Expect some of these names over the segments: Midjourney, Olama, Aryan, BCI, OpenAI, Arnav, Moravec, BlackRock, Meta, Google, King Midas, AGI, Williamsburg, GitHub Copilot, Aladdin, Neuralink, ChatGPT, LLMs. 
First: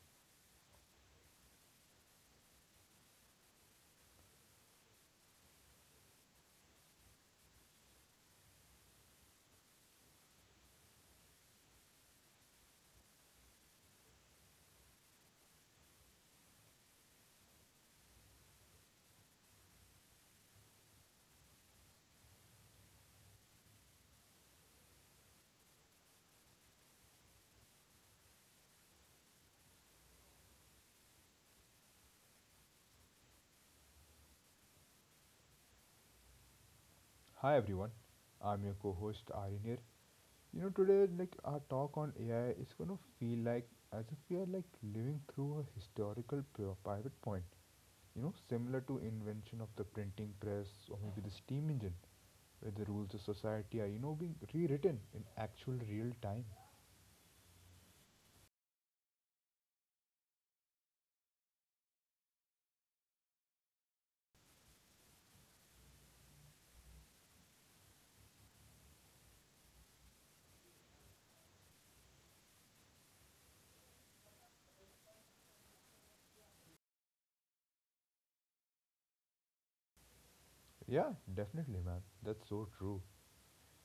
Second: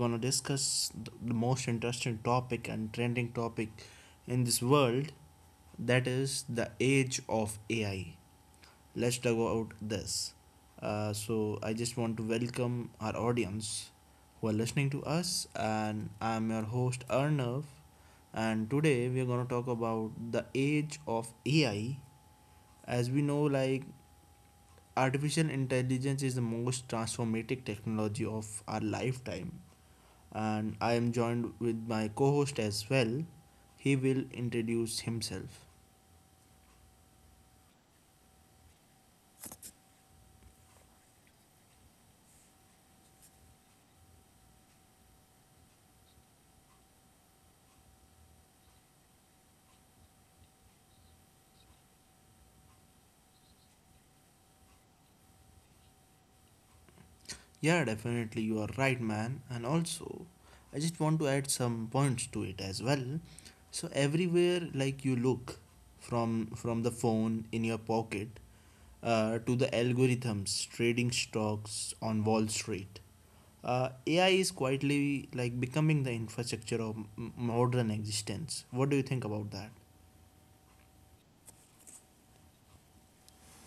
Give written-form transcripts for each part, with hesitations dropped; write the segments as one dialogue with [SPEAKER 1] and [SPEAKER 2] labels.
[SPEAKER 1] going to discuss the most interesting topic and trending topic in this world, that is the age of AI. Let's talk about this. I just want to welcome our audience who are listening to us, and I'm your host Arnav. And today we are going to talk about the age of AI. As we know, like artificial intelligence is the most transformative technology of our lifetime, and I am joined with my co host as well. He will introduce himself.
[SPEAKER 2] Hi everyone, I'm your co-host Aryan here. You know today like our talk on AI is gonna feel like as if we are like living through a historical pivot point. You know, similar to invention of the printing press or maybe the steam engine, where the rules of society are being rewritten in actual real time.
[SPEAKER 1] Yeah, definitely, you are right, man. And also, I just want to add some points to it as well. So, everywhere like you look, from the phone in your pocket, to the algorithms trading stocks on Wall Street. AI is quietly like becoming the infrastructure of modern existence. What do you think about that?
[SPEAKER 2] Yeah, definitely, man. That's so true.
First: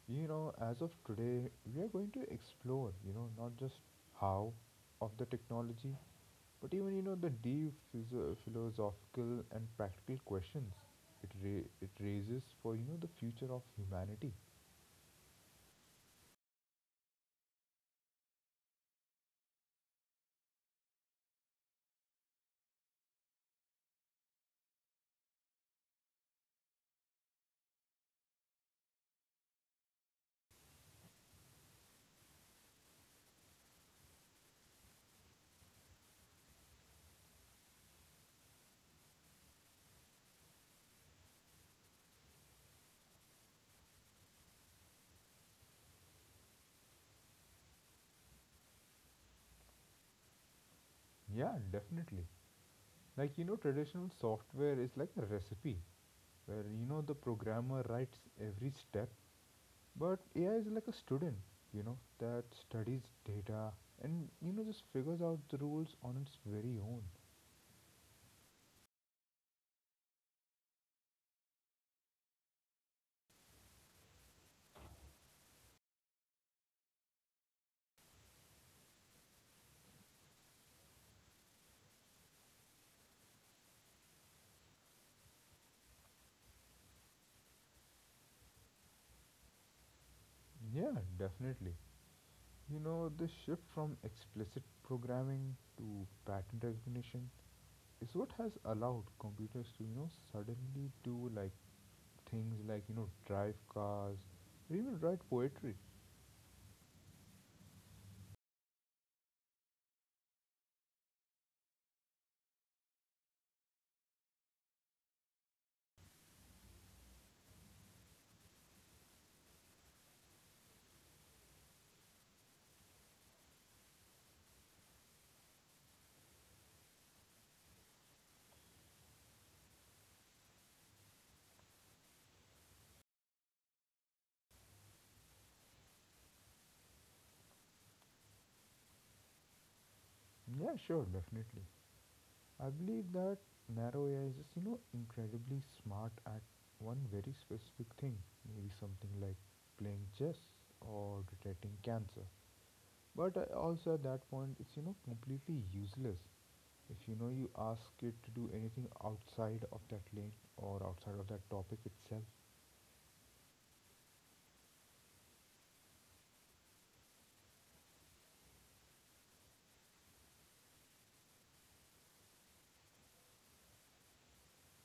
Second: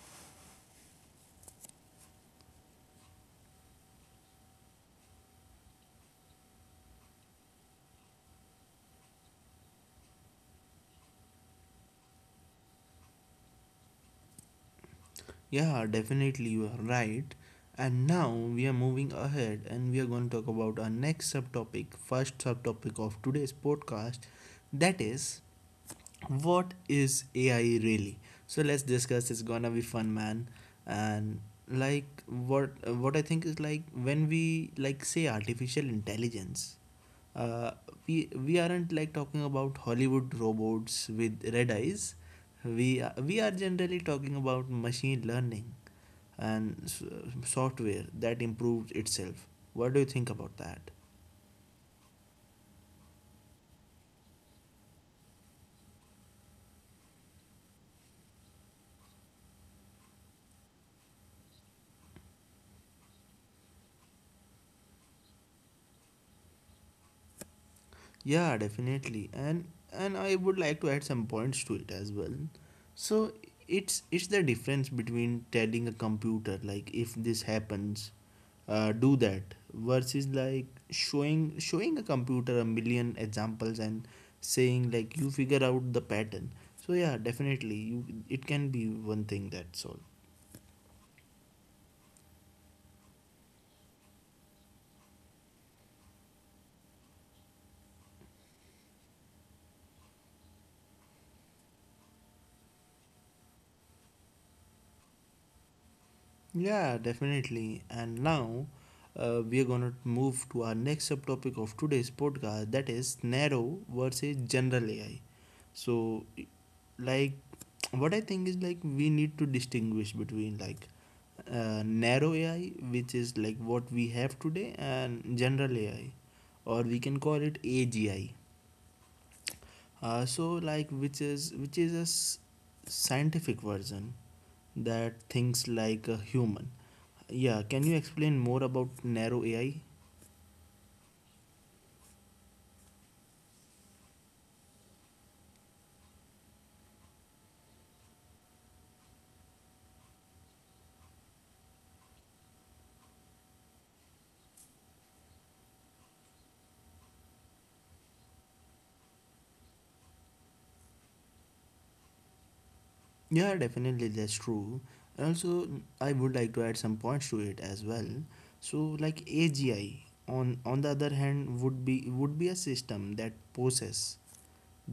[SPEAKER 2] You know, as of today, we are going to explore. Not just how of the technology, but even the deep philosophical and practical questions it raises for the future of humanity.
[SPEAKER 1] Yeah, definitely you are right. And now we are moving ahead and we are going to talk about our next subtopic, first subtopic of today's podcast, that is, what is AI really? So let's discuss. It's gonna be fun, man. And like what I think is like when we like say artificial intelligence, uh, we aren't like talking about Hollywood robots with red eyes. We are generally talking about machine learning and software that improves itself. What do you think about that?
[SPEAKER 2] Yeah, definitely. Traditional software is like a recipe where the programmer writes every step, but AI is like a student, you know, that studies data and just figures out the rules on its very own.
[SPEAKER 1] Yeah, definitely. And I would like to add some points to it as well. So it's the difference between telling a computer like, if this happens, do that, versus like showing a computer a million examples and saying like, you figure out the pattern. So yeah, definitely you it can be one thing, that's all.
[SPEAKER 2] Yeah, definitely. You know, the shift from explicit programming to pattern recognition is what has allowed computers to suddenly do like things like drive cars or even write poetry.
[SPEAKER 1] Yeah, definitely. And now we are gonna move to our next subtopic of today's podcast, that is narrow versus general AI. So, like, what I think is like we need to distinguish between like narrow AI, which is like what we have today, and general AI, or we can call it AGI. So like which is a scientific version that thinks like a human. Yeah, can you explain more about narrow AI?
[SPEAKER 2] Yeah, sure, definitely. I believe that narrow AI is just incredibly smart at one very specific thing, maybe something like playing chess or detecting cancer, but also at that point it's completely useless if you ask it to do anything outside of that lane or outside of that topic itself.
[SPEAKER 1] Yeah, definitely, that's true. And also, I would like to add some points to it as well. So, like AGI, on the other hand, would be a system that possess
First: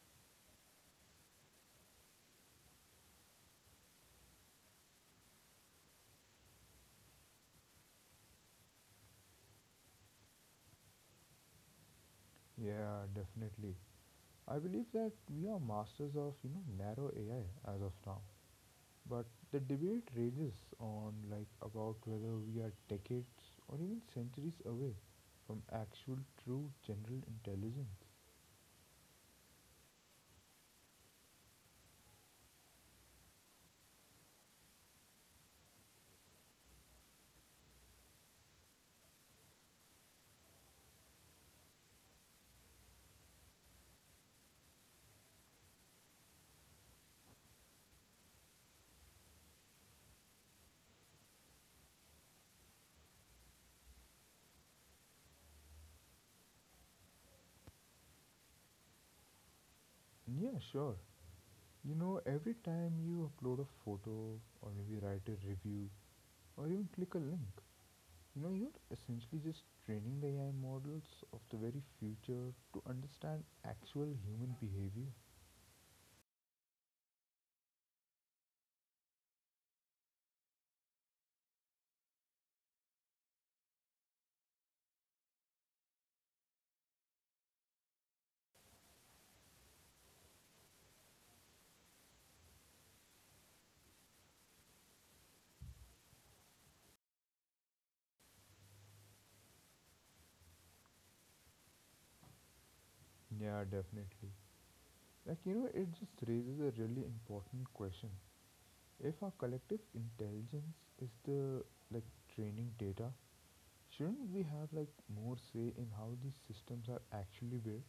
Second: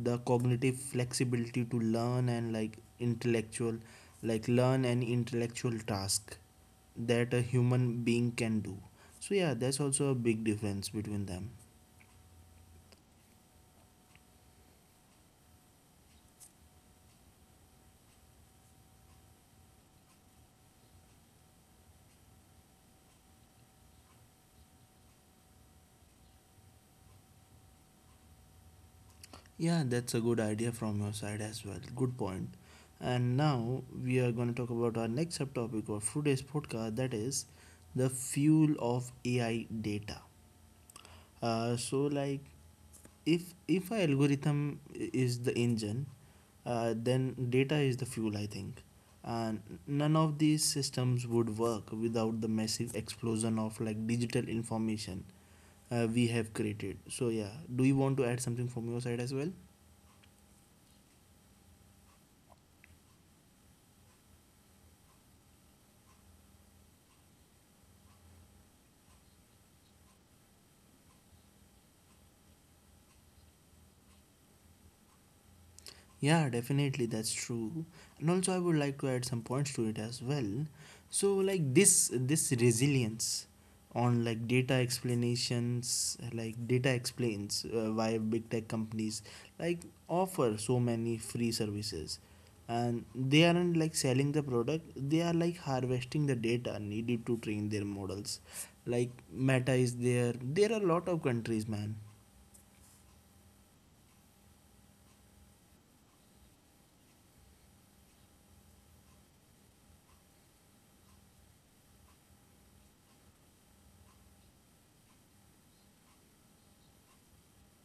[SPEAKER 1] the cognitive flexibility to learn and like intellectual, like learn an intellectual task that a human being can do. So yeah, that's also a big difference between them.
[SPEAKER 2] Yeah, definitely. I believe that we are masters of narrow AI as of now, but the debate rages on like about whether we are decades or even centuries away from actual true general intelligence.
[SPEAKER 1] Yeah, that's a good idea from your side as well. Good point. And now we are going to talk about our next subtopic of today's podcast, that is the fuel of AI, data. So like if a algorithm is the engine, then data is the fuel, I think. And none of these systems would work without the massive explosion of like digital information we have created. So yeah, do you want to add something from your side as well?
[SPEAKER 2] And Yeah, sure. You know, every time you upload a photo or maybe write a review or even click a link, you know, you're essentially just training the AI models of the very future to understand actual human behavior.
[SPEAKER 1] Yeah, definitely, that's true. And also, I would like to add some points to it as well. So, like this resilience on like data explanations, like data explains why big tech companies like offer so many free services, and they aren't like selling the product; they are like harvesting the data needed to train their models. Like Meta is there. There are a lot of countries, man.
[SPEAKER 2] Yeah, definitely. Like, you know, it just raises a really important question. If our collective intelligence is the like training data, shouldn't we have like more say in how these systems are actually built?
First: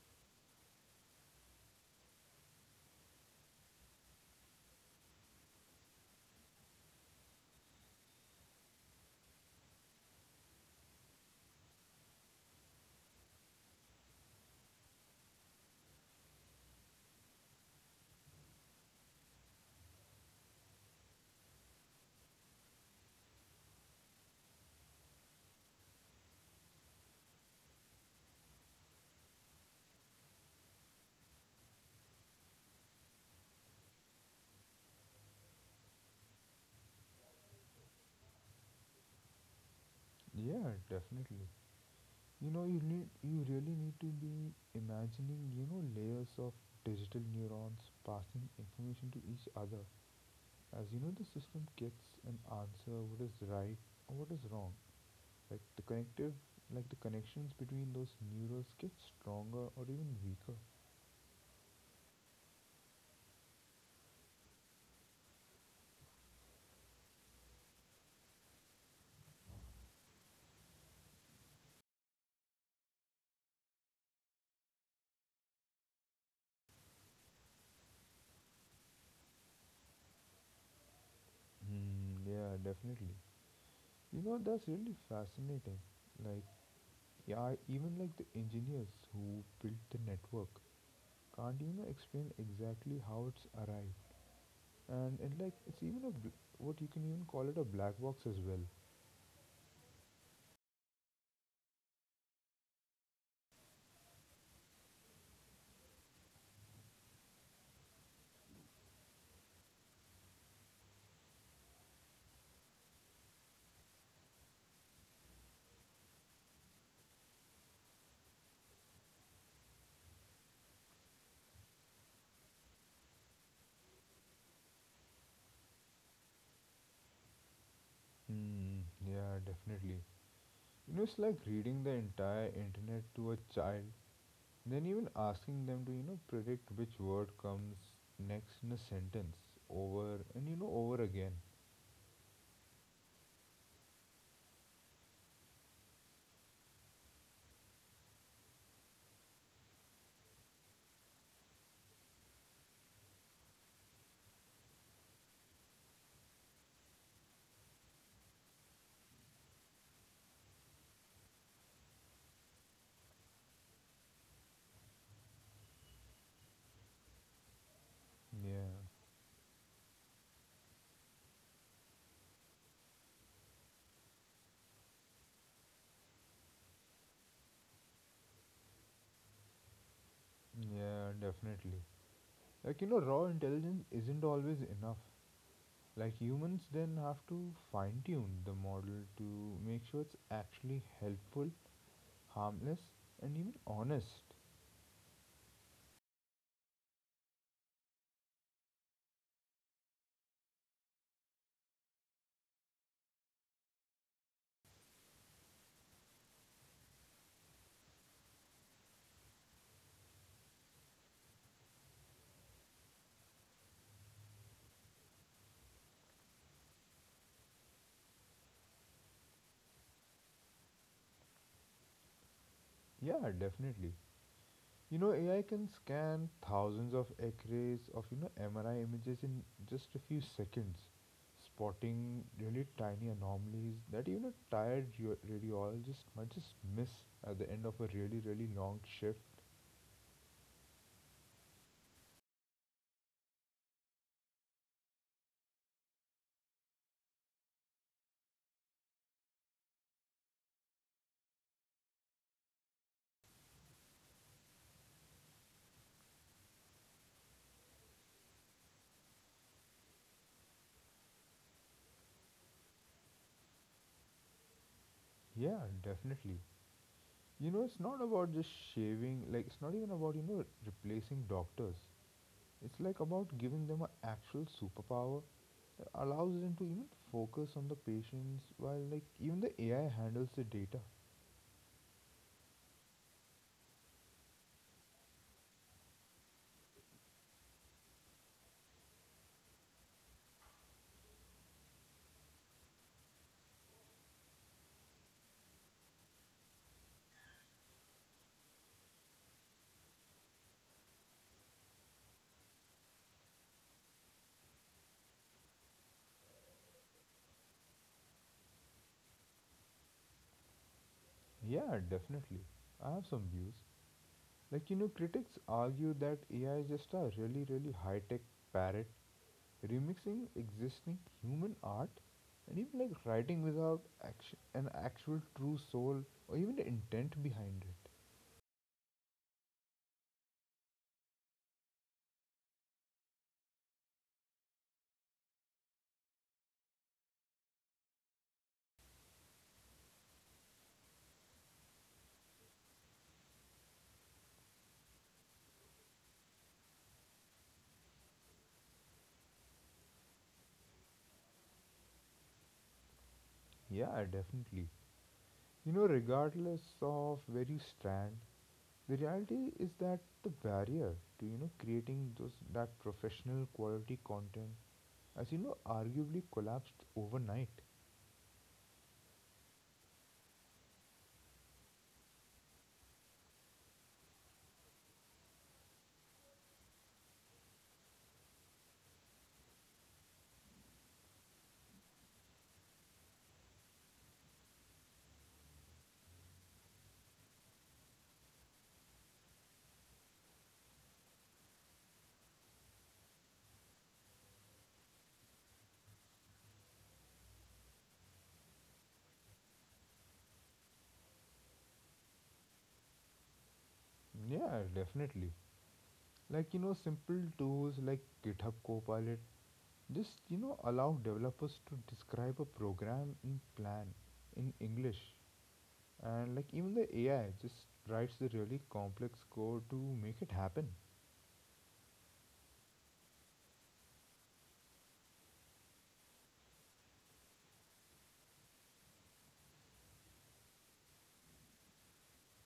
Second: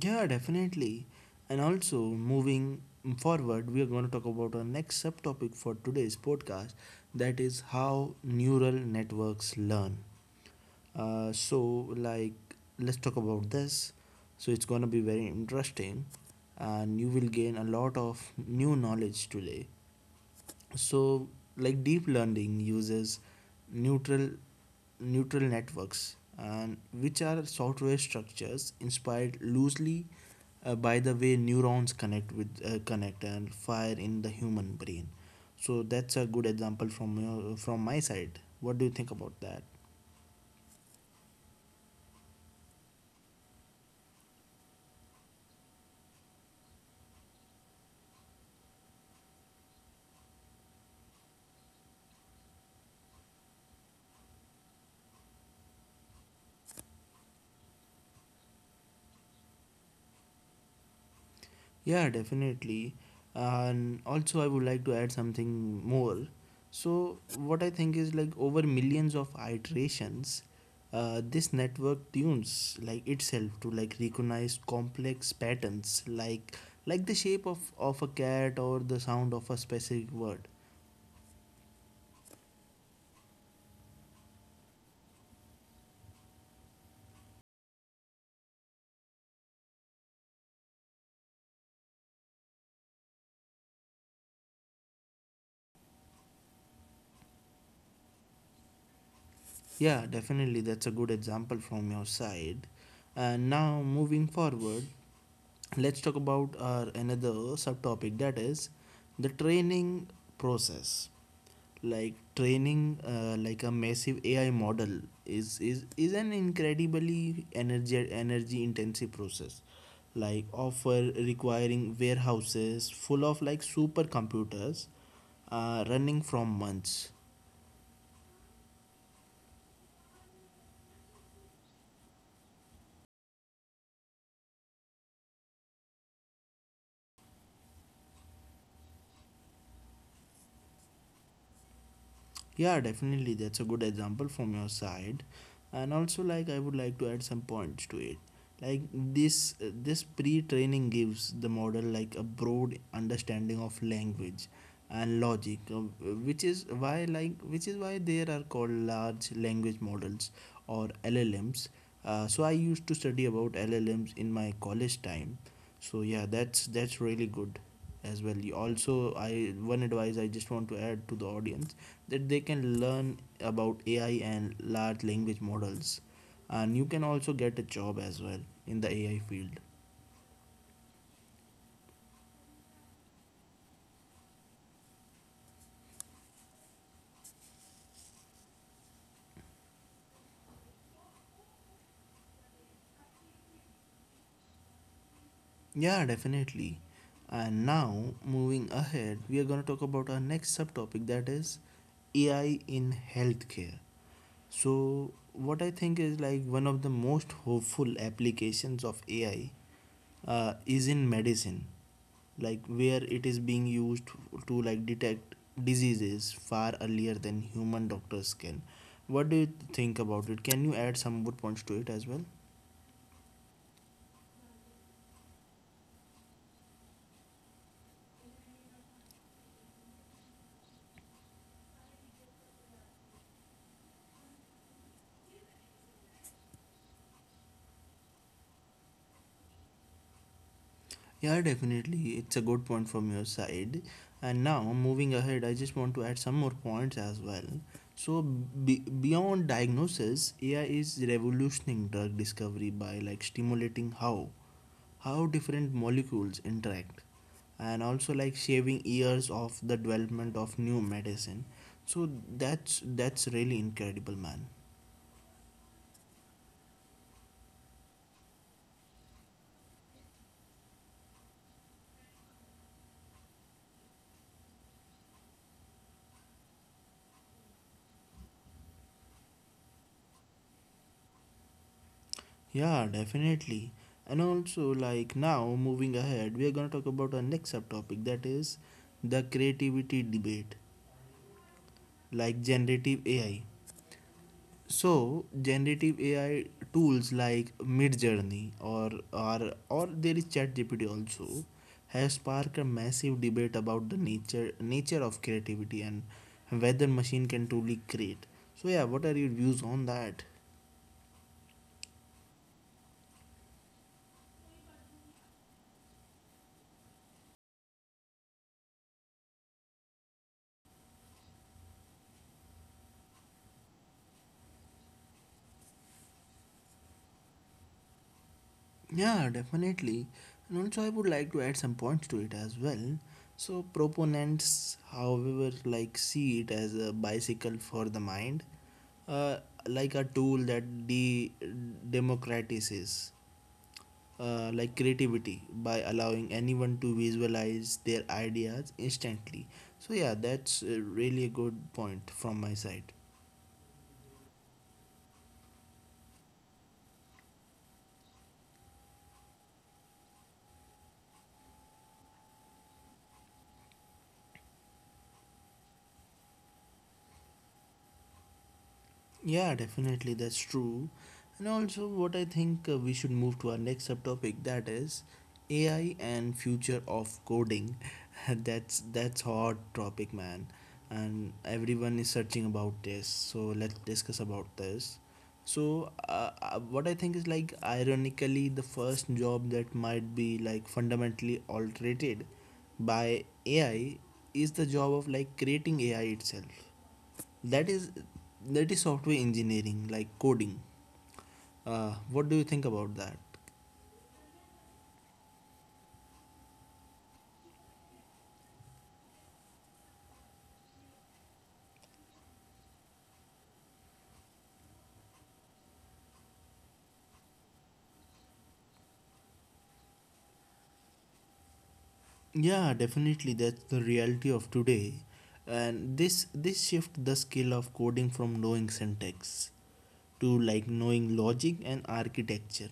[SPEAKER 1] Yeah, definitely. And also, moving forward, we are going to talk about our next subtopic for today's podcast, that is how neural networks learn. So, like, let's talk about this. So, it's going to be very interesting, and you will gain a lot of new knowledge today. So like deep learning uses neutral neutral networks, and which are software structures inspired loosely by the way neurons connect with connect and fire in the human brain. So that's a good example from your, from my side. What do you think about that?
[SPEAKER 2] Yeah, definitely. You really need to be imagining, you know, layers of digital neurons passing information to each other. As you know, the system gets an answer what is right or what is wrong. Like the connective like the connections between those neurons get stronger or even weaker.
[SPEAKER 1] Yeah, definitely. And also, I would like to add something more. So, what I think is like over millions of iterations, this network tunes like itself to like recognize complex patterns, like the shape of a cat or the sound of a specific word.
[SPEAKER 2] Yeah, definitely. You know, that's really fascinating. Like, yeah, even like the engineers who built the network can't explain exactly how it's arrived, and like it's even a bl- what you can even call it a black box as well.
[SPEAKER 1] Yeah, definitely, that's a good example from your side. And now moving forward, let's talk about our another subtopic, that is the training process. Like training like a massive ai model is an incredibly energy intensive process, like offer requiring warehouses full of like supercomputers running from months.
[SPEAKER 2] mm, yeah, definitely. You know, it's like reading the entire internet to a child. Then even asking them to, you know, predict which word comes next in a sentence over and, you know, over again.
[SPEAKER 1] Yeah, definitely. That's a good example from your side. And also like I would like to add some points to it. Like this this pre-training gives the model like a broad understanding of language and logic, which is why there are called large language models, or LLMs. So I used to study about LLMs in my college time. So yeah, that's really good as well. You
[SPEAKER 2] Yeah,
[SPEAKER 1] also, I one advice I just want to add to the audience, that they can learn about AI and large language models. And you can also get a job as well in the AI field.
[SPEAKER 2] yeah, definitely. Like, you know, raw intelligence isn't always enough. Like, humans then have to fine tune the model to make sure it's actually helpful, harmless, and even honest.
[SPEAKER 1] Yeah, definitely. And now, moving ahead, we are going to talk about our next subtopic, that is AI in healthcare. So, what I think is like one of the most hopeful applications of AI is in medicine, like where it is being used to like detect diseases far earlier than human doctors can. What do you think about it? Can you add some more points to it as well?
[SPEAKER 2] Yeah, definitely. You know, AI can scan thousands of X-rays of you know MRI images in just a few seconds, spotting really tiny anomalies that radiologist might just miss at the end of a really really long shift.
[SPEAKER 1] Yeah, definitely. It's a good point from your side. And now, moving ahead, I just want to add some more points as well. So, beyond diagnosis, AI is revolutioning drug discovery by like stimulating how different molecules interact, and also like shaving years of the development of new medicine. So that's really incredible, man.
[SPEAKER 2] Yeah, definitely. You know, it's not about just shaving. Like, it's not even about replacing doctors. It's like about giving them an actual superpower that allows them to even focus on the patients while like even the AI handles the data.
[SPEAKER 1] Yeah, definitely. And also, like now, moving ahead, we are going to talk about our next subtopic, that is the creativity debate, like generative AI. So, generative AI tools like Midjourney or or there is ChatGPT also, has sparked a massive debate about the nature of creativity and whether machine can truly create. So, yeah, what are your views on that?
[SPEAKER 2] Yeah, definitely. I have some views. Like, you know, critics argue that AI is just a really, really high tech parrot remixing existing human art and even like writing without an actual true soul or even the intent behind it.
[SPEAKER 1] Yeah, definitely. And also, I would like to add some points to it as well. So, proponents, however, like see it as a bicycle for the mind, uh, like a tool that democratizes like creativity by allowing anyone to visualize their ideas instantly. So, yeah, that's really a good point from my side.
[SPEAKER 2] Yeah, definitely. You know, regardless of where you stand, the reality is that the barrier to, you know, creating those that professional quality content has, you know, arguably collapsed overnight.
[SPEAKER 1] Yeah, definitely, that's true. And also, what I think we should move to our next subtopic, that is AI and future of coding. That's hot topic, man, and everyone is searching about this. So let's discuss about this. So what I think is like ironically, the first job that might be like fundamentally altered by AI is the job of like creating AI itself, that is that is software engineering, like coding. What do you think about that?
[SPEAKER 2] Yeah, definitely. Like, you know, simple tools like GitHub Copilot just, you know, allow developers to describe a program in plan in English. And like even the AI just writes the really complex code to make it happen.
[SPEAKER 1] Yeah definitely, that's the reality of today. And this shift the skill of coding from knowing syntax to like knowing logic and architecture,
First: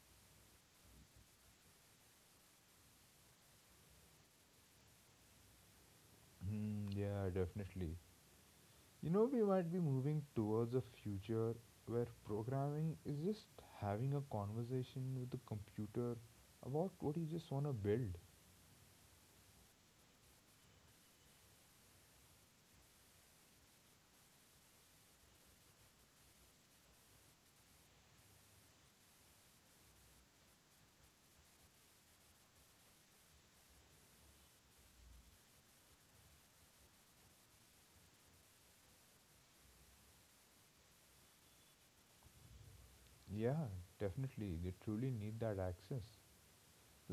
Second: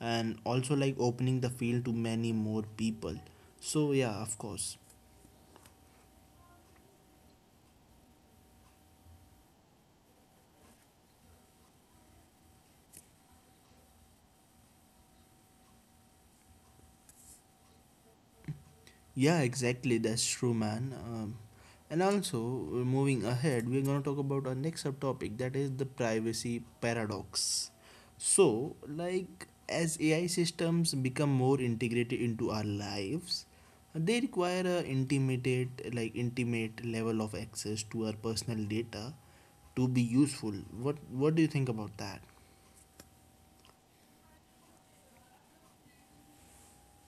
[SPEAKER 1] and also like opening the field to many more people. So yeah, of course.
[SPEAKER 2] Hmm, yeah, definitely. You know, we might be moving towards a future where programming is just having a conversation with the computer about what you just want to build.
[SPEAKER 1] Yeah, exactly. That's true, man. And also, moving ahead, we're going to talk about our next subtopic, that is the privacy paradox. So, like, as AI systems become more integrated into our lives, they require a intimate, like, intimate level of access to our personal data to be useful. What do you think about that?
[SPEAKER 2] Yeah, definitely. They truly need that access.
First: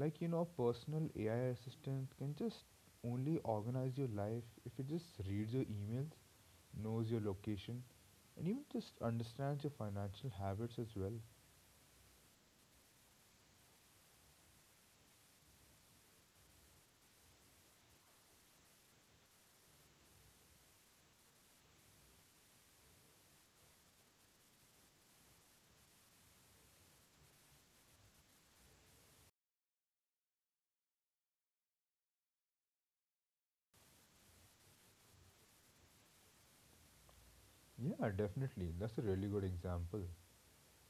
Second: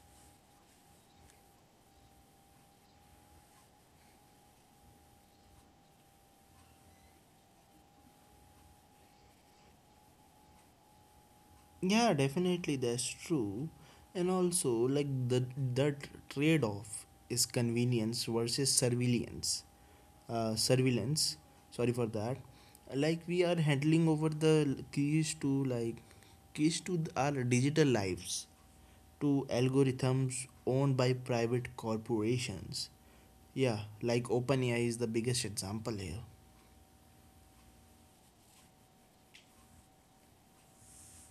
[SPEAKER 2] Like, you know, a personal AI assistant can just only organize your life if it just reads your emails, knows your location, and even just understands your financial habits as well.
[SPEAKER 1] Yeah definitely, that's true. And also like the that trade-off is convenience versus surveillance, surveillance, sorry for that. Like we are handling over the keys to like keys to our digital lives, to algorithms owned by private corporations. Yeah, like OpenAI is the biggest example here.
[SPEAKER 2] Yeah, definitely, that's a really good example.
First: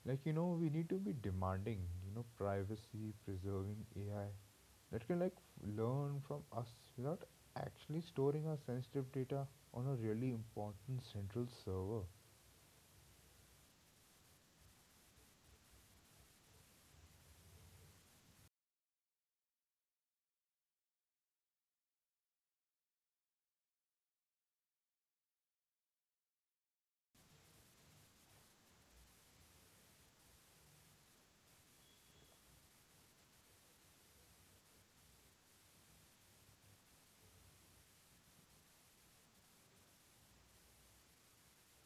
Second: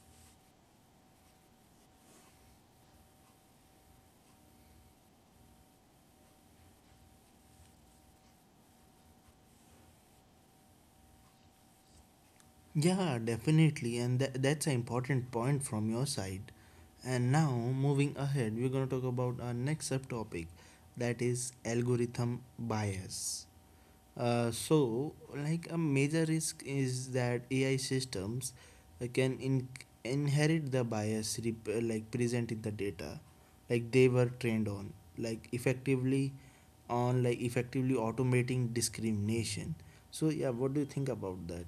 [SPEAKER 2] Like, you know, we need to be demanding, you know, privacy preserving AI that can learn from us without actually storing our sensitive data on a really important central server.
[SPEAKER 1] Yeah, definitely, and that's an important point from your side. And now, moving ahead, we're going to talk about our next subtopic, that is algorithm bias. So, like a major risk is that AI systems can inherit the bias present in the data, like they were trained on, like effectively automating discrimination. So, yeah, what do you think about that?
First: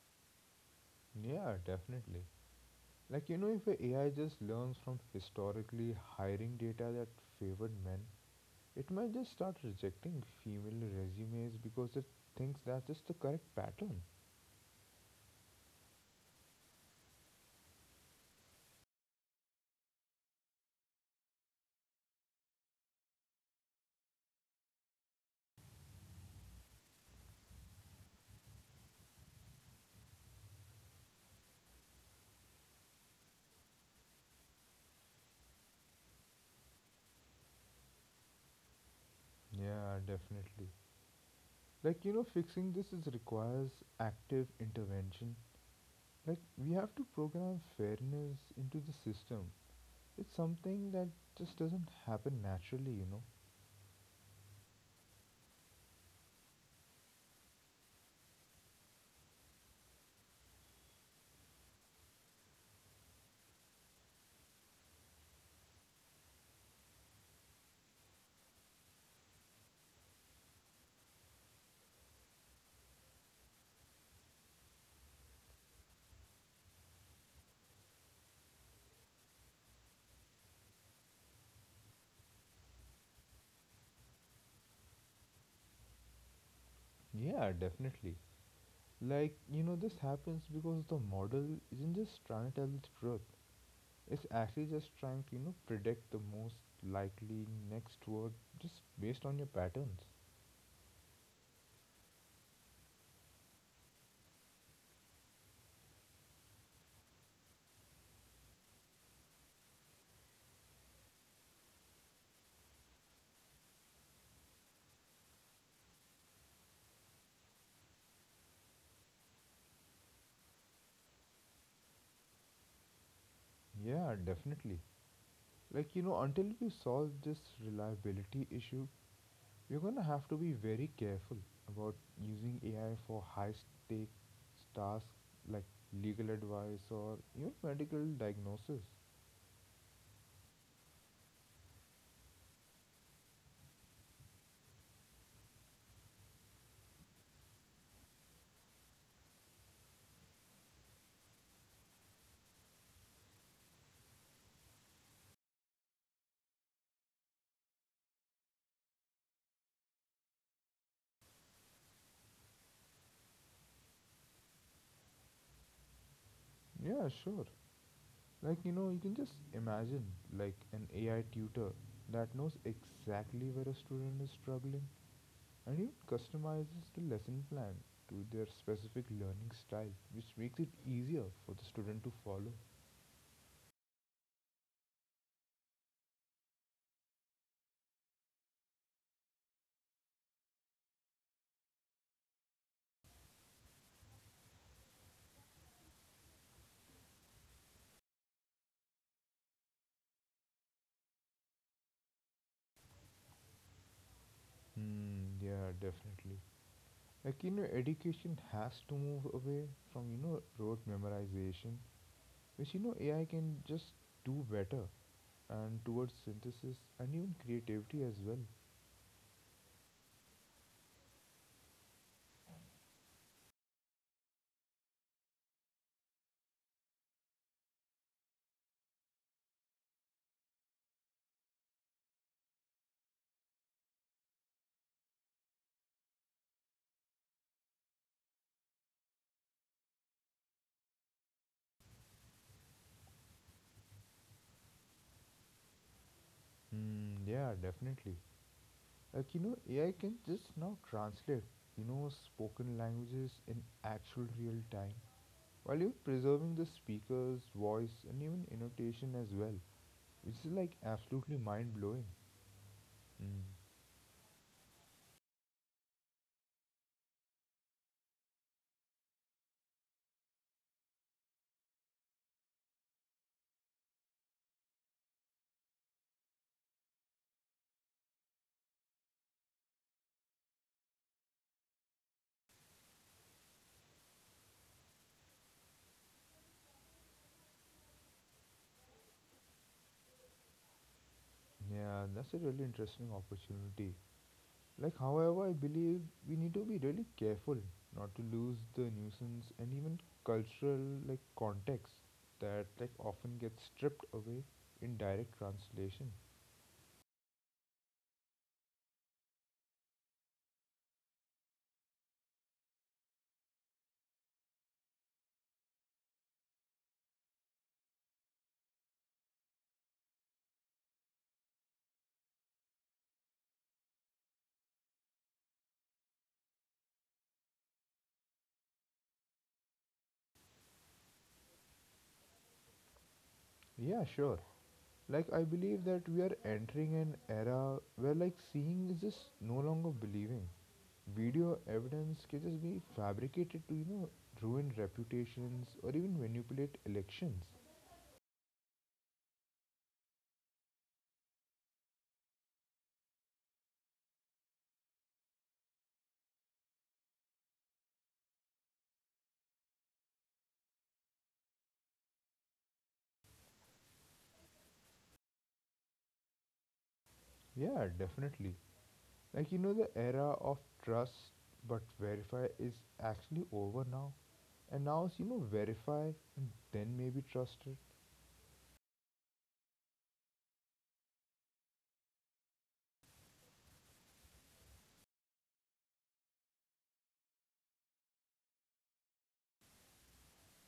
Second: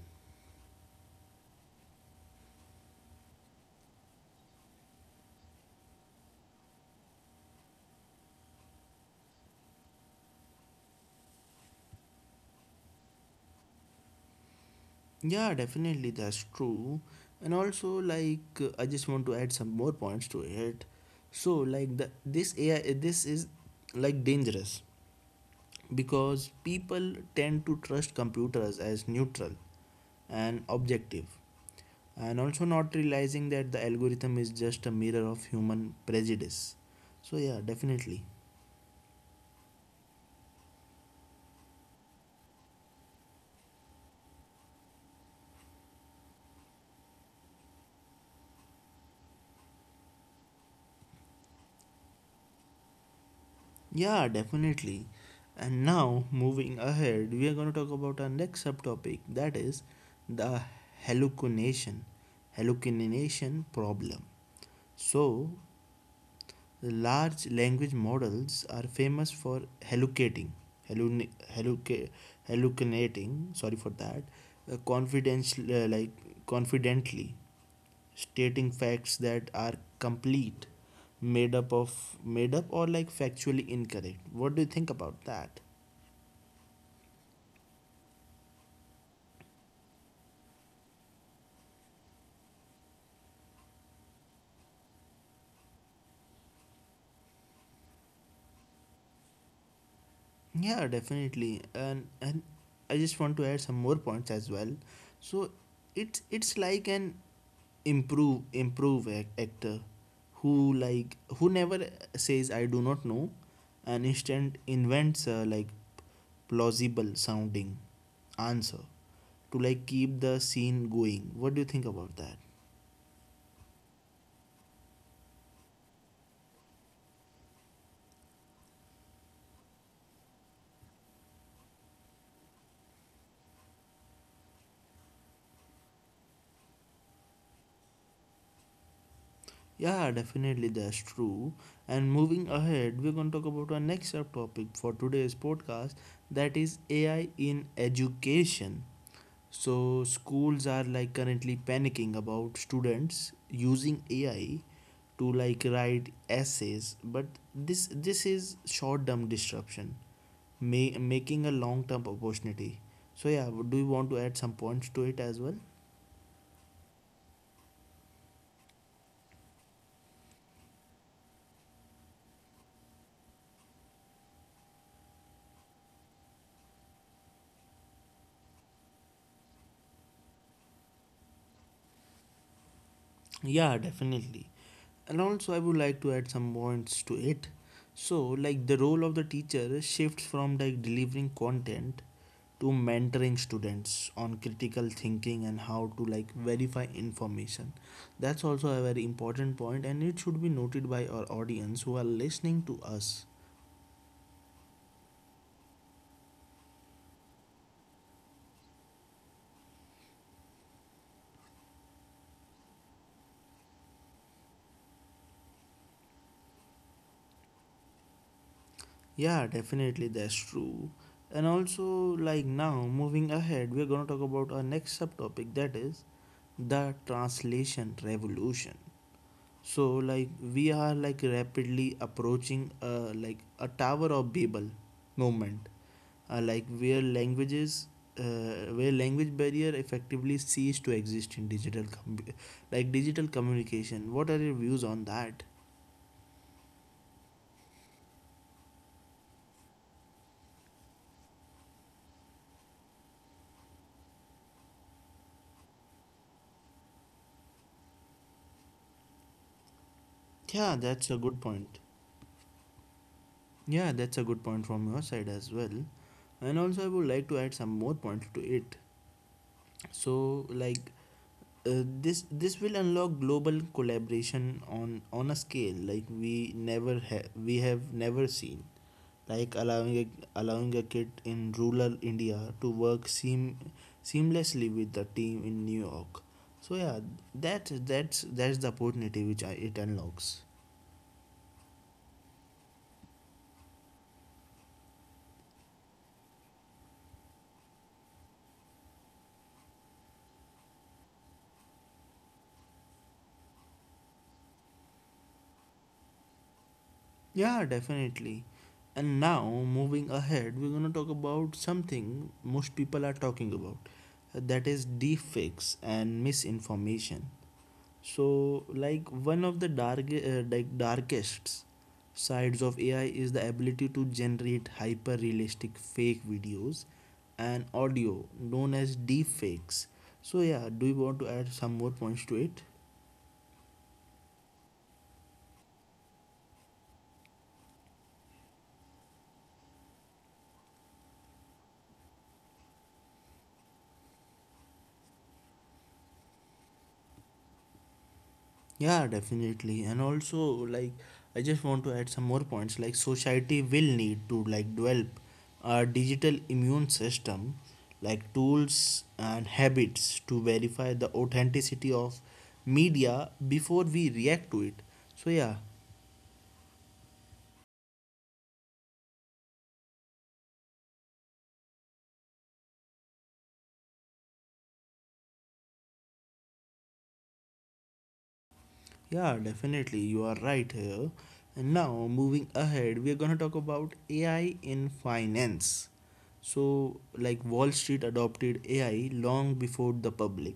[SPEAKER 2] Yeah, definitely. Like, you know, if a AI just learns from historically hiring data that favored men, it might just start rejecting female resumes because it thinks that's just the correct pattern.
[SPEAKER 1] Yeah, definitely, that's true. And also, like, I just want to add some more points to it. So, like, the this AI, this is like dangerous because people tend to trust computers as neutral and objective, and also not realizing that the algorithm is just a mirror of human prejudice. So, yeah, definitely.
[SPEAKER 2] Yeah, definitely. Like, you know, fixing this is requires active intervention. Like, we have to program fairness into the system. It's something that just doesn't happen naturally, you know.
[SPEAKER 1] Yeah, definitely. And now, moving ahead, we are going to talk about our next subtopic, that is the hallucination, hallucination problem. So, large language models are famous for hallucin- halluc- hallucinating. Sorry for that. Confidential, like Confidently stating facts that are complete, made up of made up or like factually incorrect. What do you think about that?
[SPEAKER 2] Yeah, definitely. Like, you know, this happens because the model isn't just trying to tell the truth. It's actually just trying to, you know, predict the most likely next word just based on your patterns.
[SPEAKER 1] Yeah, definitely. And I just want to add some more points as well. So it's like an actor who never says I do not know and instant invents plausible sounding answer to like keep the scene going. What do you think about that?
[SPEAKER 2] Yeah, definitely. Like, you know, until we solve this reliability issue, we're gonna have to be very careful about using AI for high stakes tasks like legal advice or even medical diagnosis.
[SPEAKER 1] Yeah, definitely, that's true. And moving ahead, we're going to talk about our next subtopic for today's podcast, that is AI in education. So, schools are like currently panicking about students using AI to like write essays, but this is short-term disruption, making a long-term opportunity. So, yeah, do you want to add some points to it as well?
[SPEAKER 2] Yeah, sure. Like, you know, you can just imagine like an AI tutor that knows exactly where a student is struggling and even customizes the lesson plan to their specific learning style, which makes it easier for the student to follow.
[SPEAKER 1] Yeah, definitely. And also, I would like to add some points to it. So, like the role of the teacher shifts from like delivering content to mentoring students on critical thinking and how to like verify information. That's also a very important point, and it should be noted by our audience who are listening to us.
[SPEAKER 2] Hmm, yeah, definitely. Like, you know, education has to move away from, you know, rote memorization, which, you know, AI can just do better, and towards synthesis and even creativity as well.
[SPEAKER 1] Yeah, definitely, that's true. And also, like now, moving ahead, we're gonna talk about our next subtopic, that is the translation revolution. So like we are like rapidly approaching like a Tower of Babel moment, uh, like where languages where language barrier effectively cease to exist in digital communication. What are your views on that?
[SPEAKER 2] Hmm, yeah, definitely. Like, you know, AI can just now translate, you know, spoken languages in actual real time while you're preserving the speaker's voice and even intonation as well, which is like
[SPEAKER 1] Yeah,
[SPEAKER 2] absolutely
[SPEAKER 1] that's a good
[SPEAKER 2] mind
[SPEAKER 1] point.
[SPEAKER 2] blowing. Mm.
[SPEAKER 1] Yeah, that's a good point from your side as well. And also, I would like to add some more points to it. So, like, this will unlock global collaboration on a scale like we have never seen, like allowing a kid in rural India to work seamlessly with the team in New York. So yeah, that's the opportunity which it unlocks.
[SPEAKER 2] Yeah, that's a really interesting opportunity. Like, however, I believe we need to be really careful not to lose the nuisance and even cultural like context that like often gets stripped away in direct translation.
[SPEAKER 1] Yeah, definitely. And now moving ahead, we're going to talk about something most people are talking about, that is deepfakes and misinformation. So like one of the darkest sides of AI is the ability to generate hyper realistic fake videos and audio known as deepfakes. So yeah, do you want to add some more points to it?
[SPEAKER 2] Yeah, sure. Like, I believe that we are entering an era where like seeing is just no longer believing. Video evidence can just be fabricated to, you know, ruin reputations or even manipulate elections.
[SPEAKER 1] Yeah, definitely. And also, like, I just want to add some more points. Like, society will need to like develop a digital immune system, like tools and habits to verify the authenticity of media before we react to it. So yeah.
[SPEAKER 2] Yeah, definitely. Like, you know, the era of trust but verify is actually over now. And now it's, you know, verify and then maybe trust it.
[SPEAKER 1] Yeah, definitely. You are right here. And now, moving ahead, we are going to talk about AI in finance. So, like Wall Street adopted AI long before the public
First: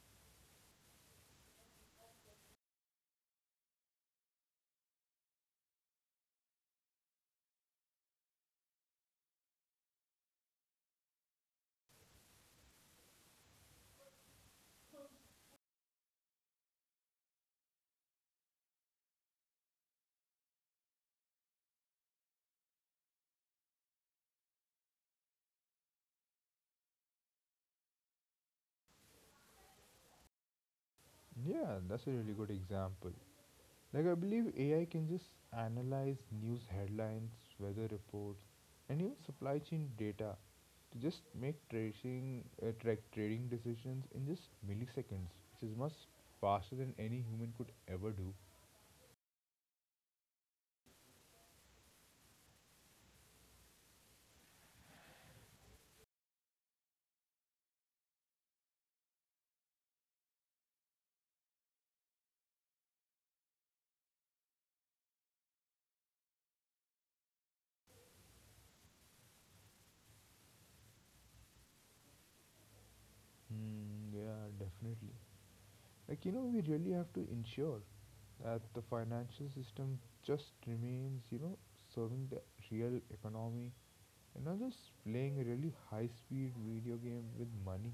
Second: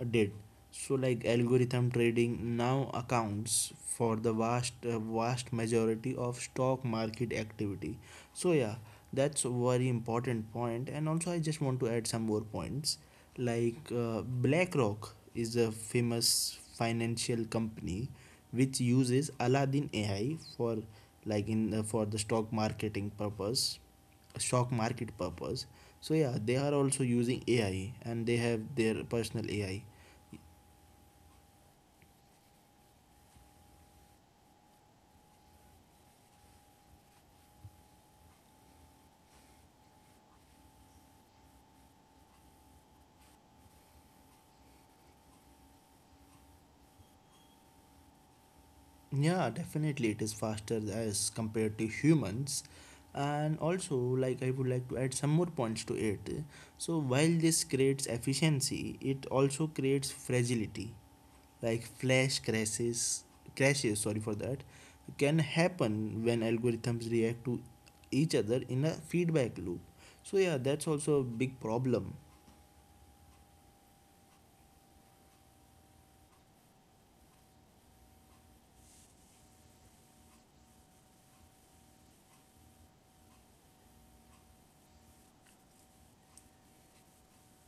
[SPEAKER 1] did. So, like algorithm trading now accounts for the vast majority of stock market activity. So, yeah, that's a very important point. And also, I just want to add some more points. Like BlackRock is a famous financial company which uses Aladdin AI for like in for the stock market purpose. So yeah, they are also using AI and they have their personal AI.
[SPEAKER 2] Yeah, that's a really good example. Like, I believe AI can just analyze news headlines, weather reports, and even supply chain data to just make tracing track trading decisions in just milliseconds, which is much faster than any human could ever do.
[SPEAKER 1] Yeah, definitely, it is faster as compared to humans. And also, like, I would like to add some more points to it. So while this creates efficiency, it also creates fragility. Like flash crashes. Sorry for that. Can happen when algorithms react to each other in a feedback loop. So yeah, that's also a big problem.
[SPEAKER 2] Hmm, yeah, definitely. Like, you know, we really have to ensure that the financial system just remains, you know, serving the real economy and not just playing a really high-speed video game with money.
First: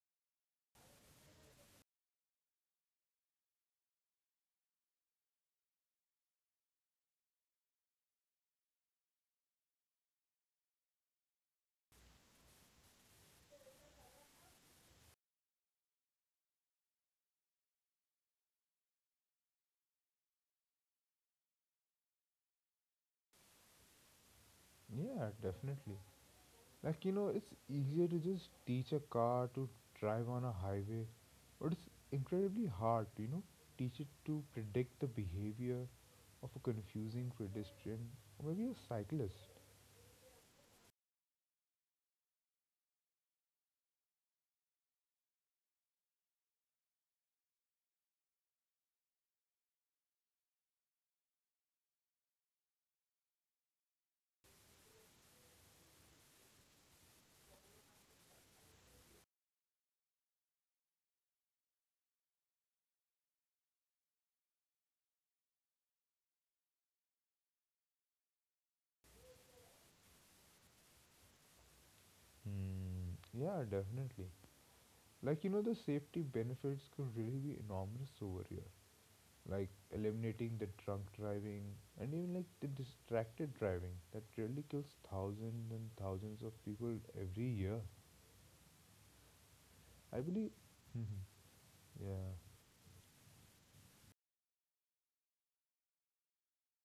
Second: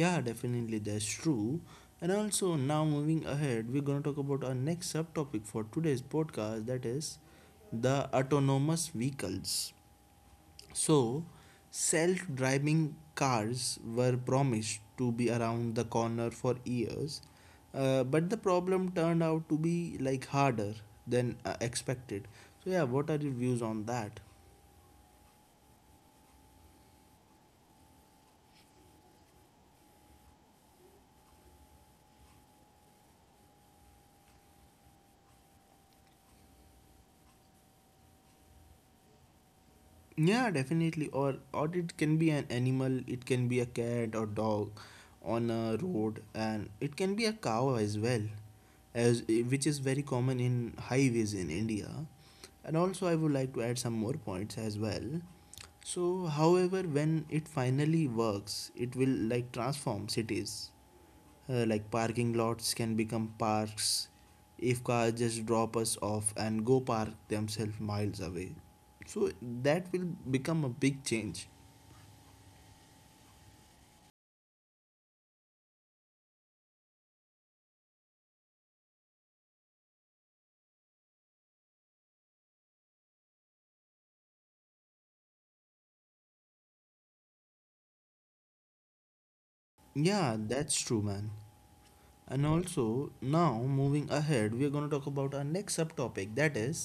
[SPEAKER 1] Yeah, definitely, that's true. And also now moving ahead, we're going to talk about our next subtopic for today's podcast, that is the autonomous vehicles. So, self driving cars were promised to be around the corner for years, but the problem turned out to be like harder than expected. So, yeah, what are your views on that?
[SPEAKER 2] Yeah, definitely. Like, you know, it's easier to just teach a car to drive on a highway, but it's incredibly hard to, you know, teach it to predict the behavior of a confusing pedestrian or maybe a cyclist.
[SPEAKER 1] Yeah, definitely. Or it can be an animal, it can be a cat or dog on a road, and it can be a cow as well, as which is very common in highways in India. And also, I would like to add some more points as well. So, however, when it finally works, it will like transform cities. Like parking lots can become parks if cars just drop us off and go park themselves miles away. So that will become a big change.
[SPEAKER 2] Hmm. Yeah, definitely. Like, you know, the safety benefits could really be enormous over here. Like, eliminating the drunk driving and even like the distracted driving that really kills thousands and thousands of people every year. I
[SPEAKER 1] Yeah,
[SPEAKER 2] believe.
[SPEAKER 1] that's true, man.
[SPEAKER 2] Yeah.
[SPEAKER 1] And also, now moving ahead, we are going to talk about our next subtopic, that is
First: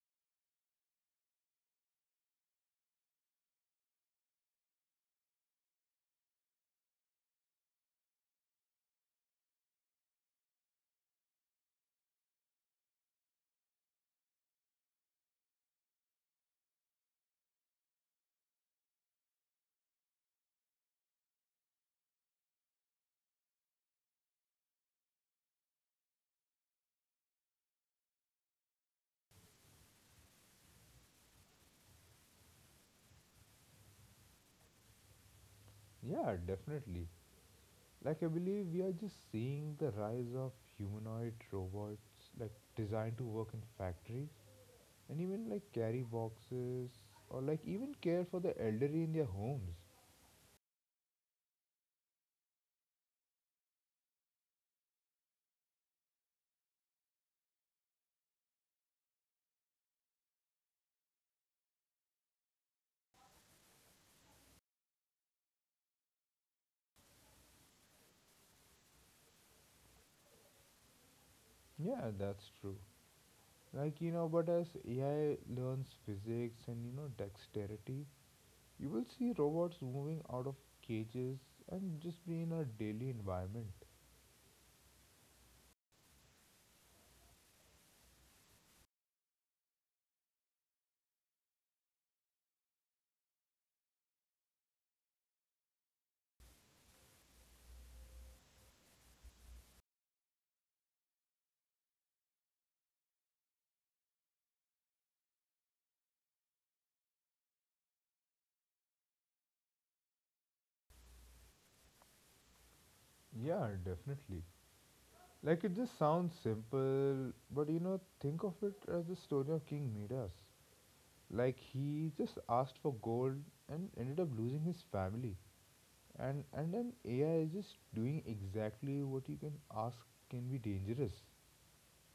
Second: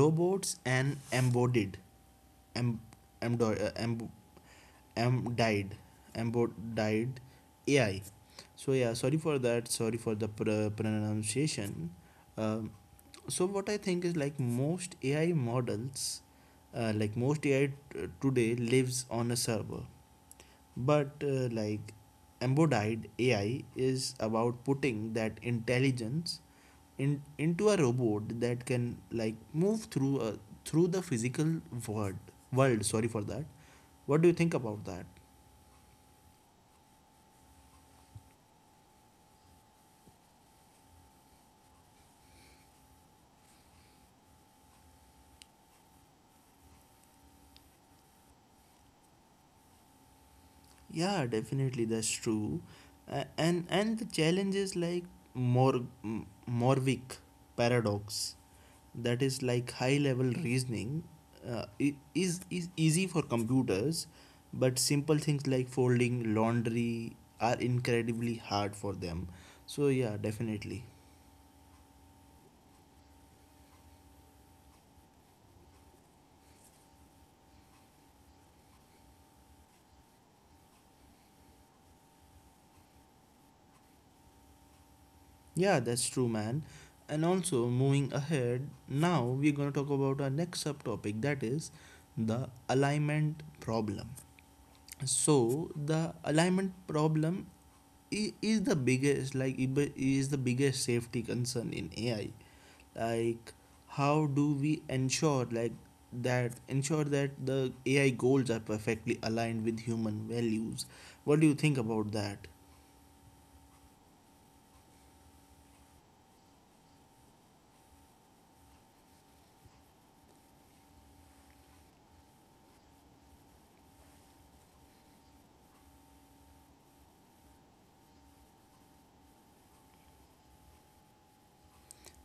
[SPEAKER 1] robots and embodied. Em, emdo- em, em died embo- died AI. So yeah, sorry for that. Sorry for the pronunciation. Um, so what I think is like most AI models, like most AI today lives on a server, but like embodied AI is about putting that intelligence into a robot that can like move through through the physical world. world. Sorry for that. What do you think about that?
[SPEAKER 2] Yeah, definitely. Like, I believe we are just seeing the rise of humanoid robots, like, designed to work in factories and even, like, carry boxes or, like, even care for the elderly in their homes.
[SPEAKER 1] Yeah, definitely, that's true. And the challenge is like more Morvic paradox, that is like high level reasoning is easy for computers but simple things like folding laundry are incredibly hard for them. So yeah, definitely.
[SPEAKER 2] Yeah, that's true. Like, you know, but as AI learns physics and, you know, dexterity, you will see robots moving out of cages and just be in a daily environment.
[SPEAKER 1] Yeah, that's true, man. And also moving ahead now, we're going to talk about our next subtopic, that is the alignment problem. So the alignment problem is the biggest, is the biggest safety concern in AI. Like how do we ensure like that ensure that the AI goals are perfectly aligned with human values? What do you think about that?
[SPEAKER 2] Yeah, definitely. Like it just sounds simple, but you know, think of it as the story of King Midas. Like he just asked for gold and ended up losing his family. And then AI is just doing exactly what you can ask can be dangerous.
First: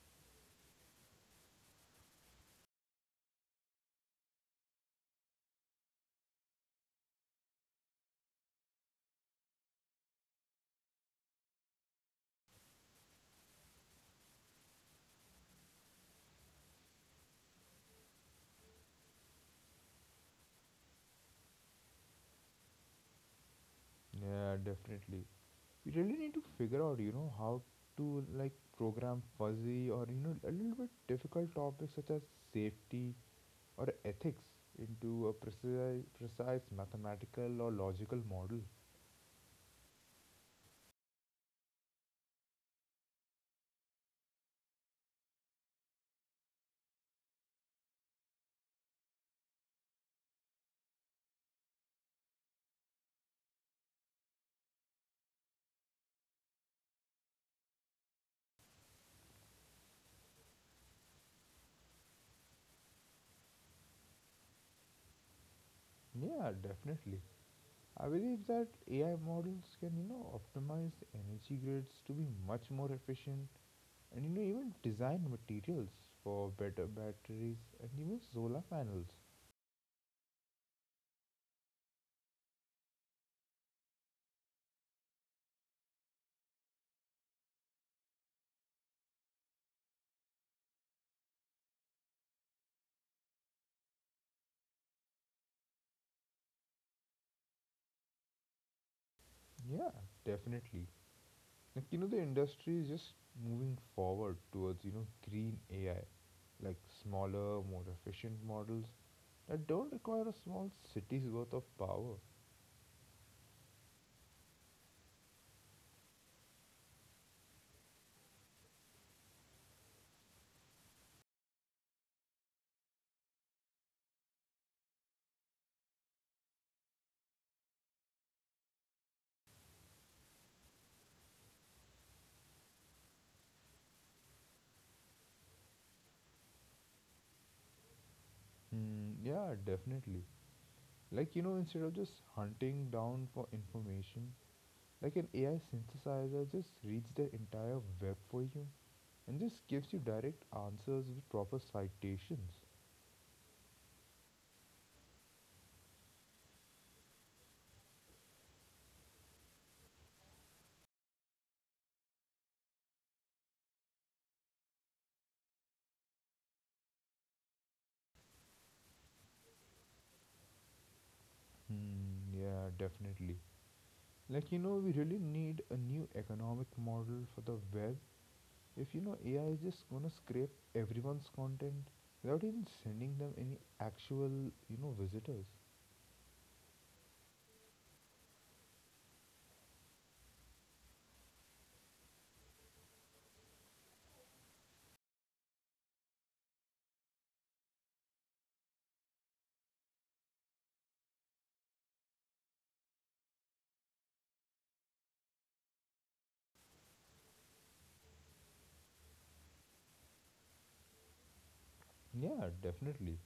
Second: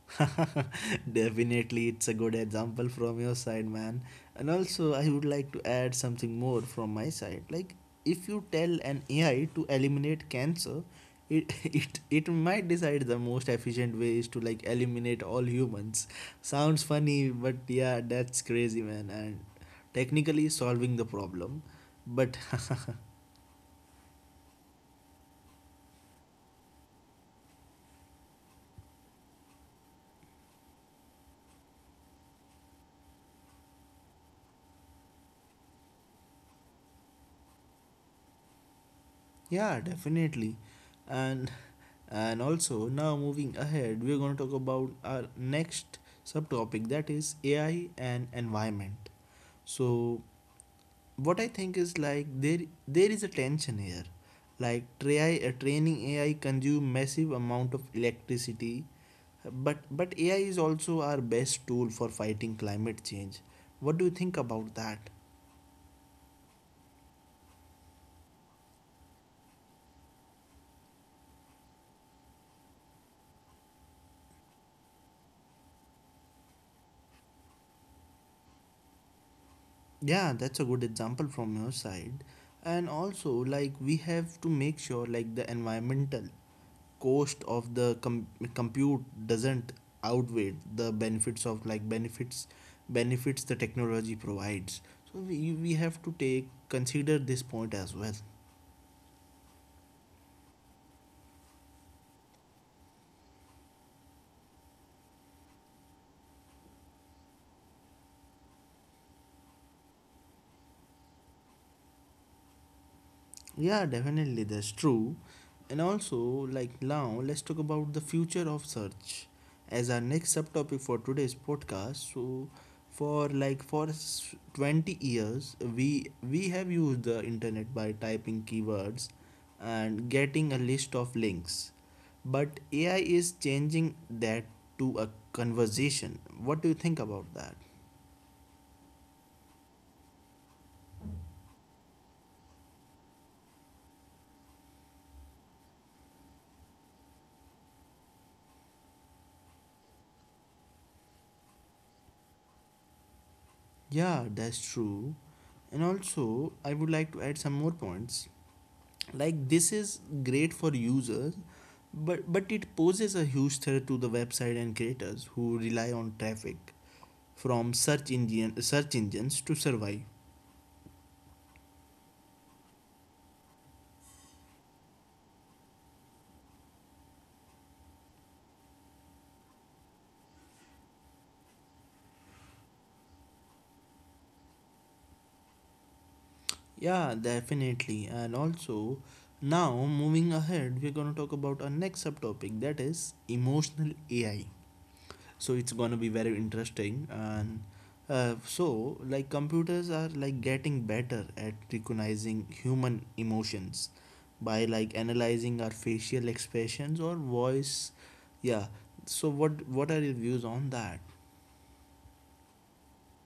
[SPEAKER 1] Definitely, it's a good example from your side, man. And also, I would like to add something more from my side. Like, if you tell an AI to eliminate cancer, it it might decide the most efficient way is to like eliminate all humans. Sounds funny, but yeah, that's crazy, man. And technically solving the problem, but
[SPEAKER 2] Yeah, definitely. We really need to figure out, you know, how to like program fuzzy or you know a little bit difficult topics such as safety or ethics into a precise mathematical or logical model.
[SPEAKER 1] Yeah, definitely. And and also now moving ahead, we're going to talk about our next subtopic, that is AI and environment. So what I think is like there is a tension here. Like training AI consume massive amount of electricity, but AI is also our best tool for fighting climate change. What do you think about that?
[SPEAKER 2] Yeah, definitely. I believe that AI models can, you know, optimize energy grids to be much more efficient and, you know, even design materials for better batteries and even solar panels.
[SPEAKER 1] Yeah, that's a good example from your side. And also, like, we have to make sure, like, the environmental cost of the compute doesn't outweigh the benefits of, benefits the technology provides. So we have to take consider this point as well.
[SPEAKER 2] Yeah, definitely. Like, the industry is just moving forward towards, green AI, like smaller, more efficient models that don't require a small city's worth of power.
[SPEAKER 1] Yeah, definitely, that's true. And also, like now, let's talk about the future of search as our next subtopic for today's podcast. So, for 20 years, we have used the internet by typing keywords and getting a list of links. But AI is changing that to a conversation. What do you think about that?
[SPEAKER 2] Hmm, yeah, definitely. Like, instead of just hunting down for information, like an AI synthesizer just reads the entire web for you and just gives you direct answers with proper citations.
[SPEAKER 1] Yeah, that's true. And also, I would like to add some more points. Like this is great for users, but it poses a huge threat to the website and creators who rely on traffic from search engines to survive.
[SPEAKER 2] Hmm, yeah, definitely. Like, we really need a new economic model for the web if AI is just gonna scrape everyone's content without even sending them any actual, visitors.
[SPEAKER 1] Yeah, definitely. And also now moving ahead, we're going to talk about our next subtopic, that is emotional AI. So it's gonna be very interesting. And so like computers are like getting better at recognizing human emotions by like analyzing our facial expressions or voice. Yeah, so what are your views on that?
[SPEAKER 2] Yeah, definitely.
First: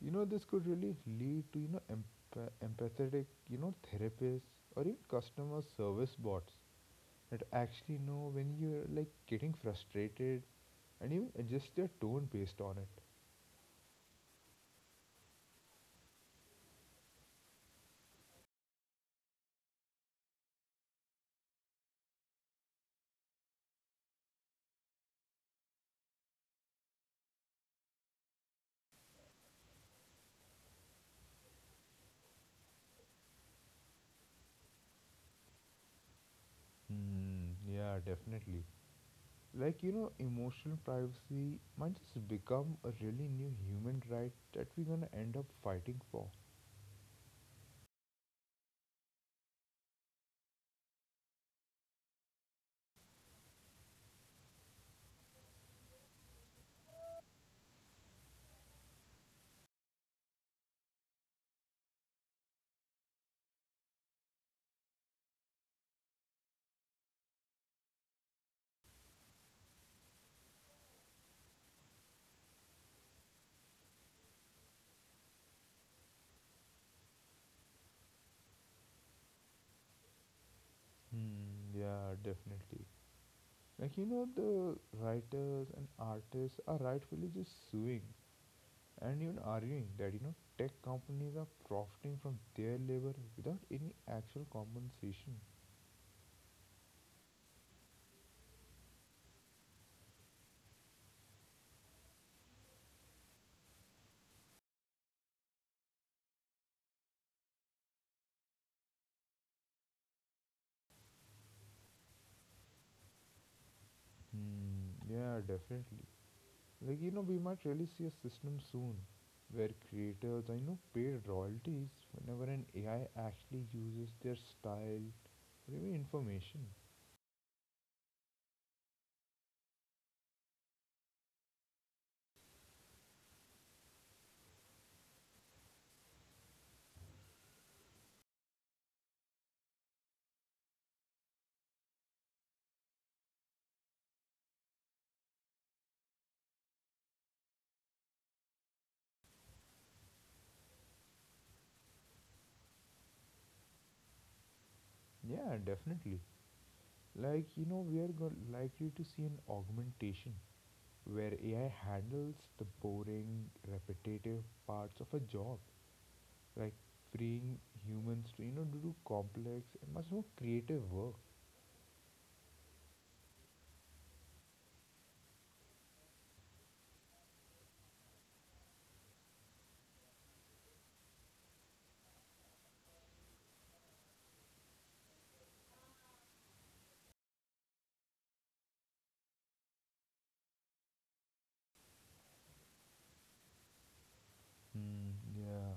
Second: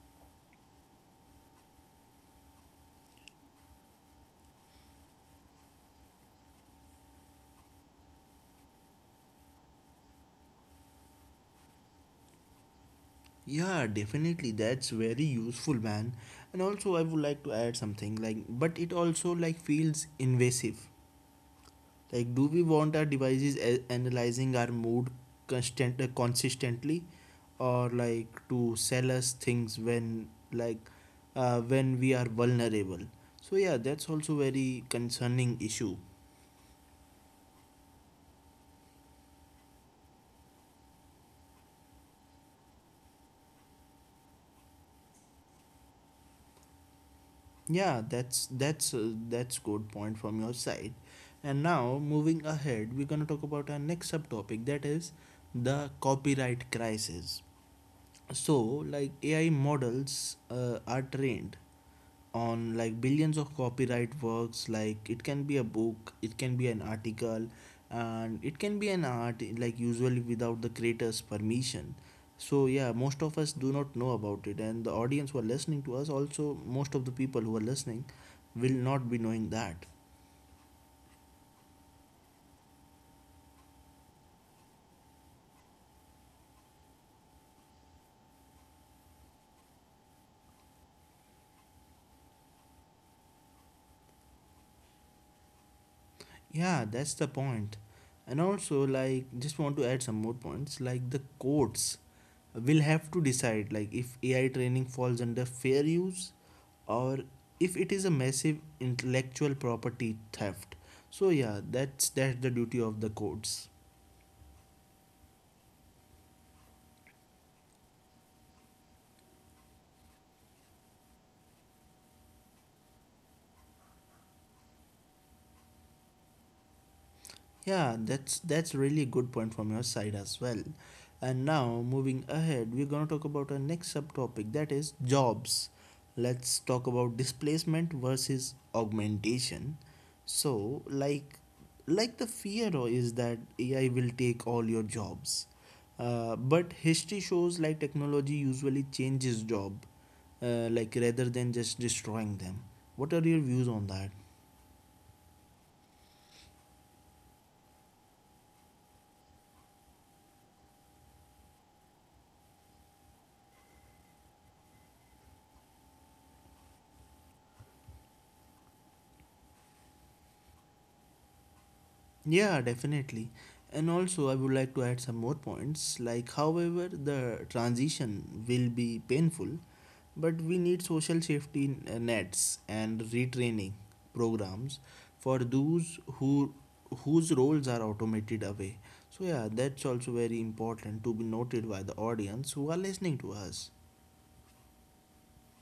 [SPEAKER 2] This could really lead to, empathetic, therapists or even customer service bots that actually know when you're like getting frustrated and even adjust your tone based on it.
[SPEAKER 1] Yeah, definitely, that's very useful, man. And also, I would like to add something. Like, but it also like feels invasive. Like, do we want our devices analyzing our mood constant consistently, or like to sell us things when when we are vulnerable? So yeah, that's also very concerning issue.
[SPEAKER 2] Hmm, yeah, definitely. Like, emotional privacy might just become a really new human right that we're gonna end up fighting for.
[SPEAKER 1] Yeah, that's good point from your side. And now moving ahead, we're gonna talk about our next subtopic, that is the copyright crisis. So like AI models are trained on like billions of copyright works. Like it can be a book, it can be an article, and it can be an art, like usually without the creator's permission. So yeah, most of us do not know about it, and the audience who are listening to us, also most of the people who are listening will not be knowing that.
[SPEAKER 2] Hmm, yeah, definitely. Like, the writers and artists are rightfully just suing and even arguing that, tech companies are profiting from their labor without any actual compensation.
[SPEAKER 1] Yeah, that's the point. And also, like, just want to add some more points. Like, the courts will have to decide, like, if AI training falls under fair use or if it is a massive intellectual property theft. So, yeah, that's the duty of the courts.
[SPEAKER 2] Hmm, yeah, definitely. Like, we might really see a system soon where creators, I know, pay royalties whenever an AI actually uses their style or even information.
[SPEAKER 1] Yeah, that's really good point from your side as well. And now moving ahead, we're gonna talk about our next subtopic, that is jobs. Let's talk about displacement versus augmentation. So, the fear is that AI will take all your jobs. But history shows like technology usually changes job, like rather than just destroying them. What are your views on that?
[SPEAKER 2] Yeah, definitely. Like, likely to see an augmentation where AI handles the boring, repetitive parts of a job, like freeing humans to, to do complex and much more creative work.
[SPEAKER 1] Yeah, definitely. And also, I would like to add some more points. Like, however, the transition will be painful, but we need social safety nets and retraining programs for those whose roles are automated away. So yeah, that's also very important to be noted by the audience who are listening to us.
[SPEAKER 2] Hmm, yeah.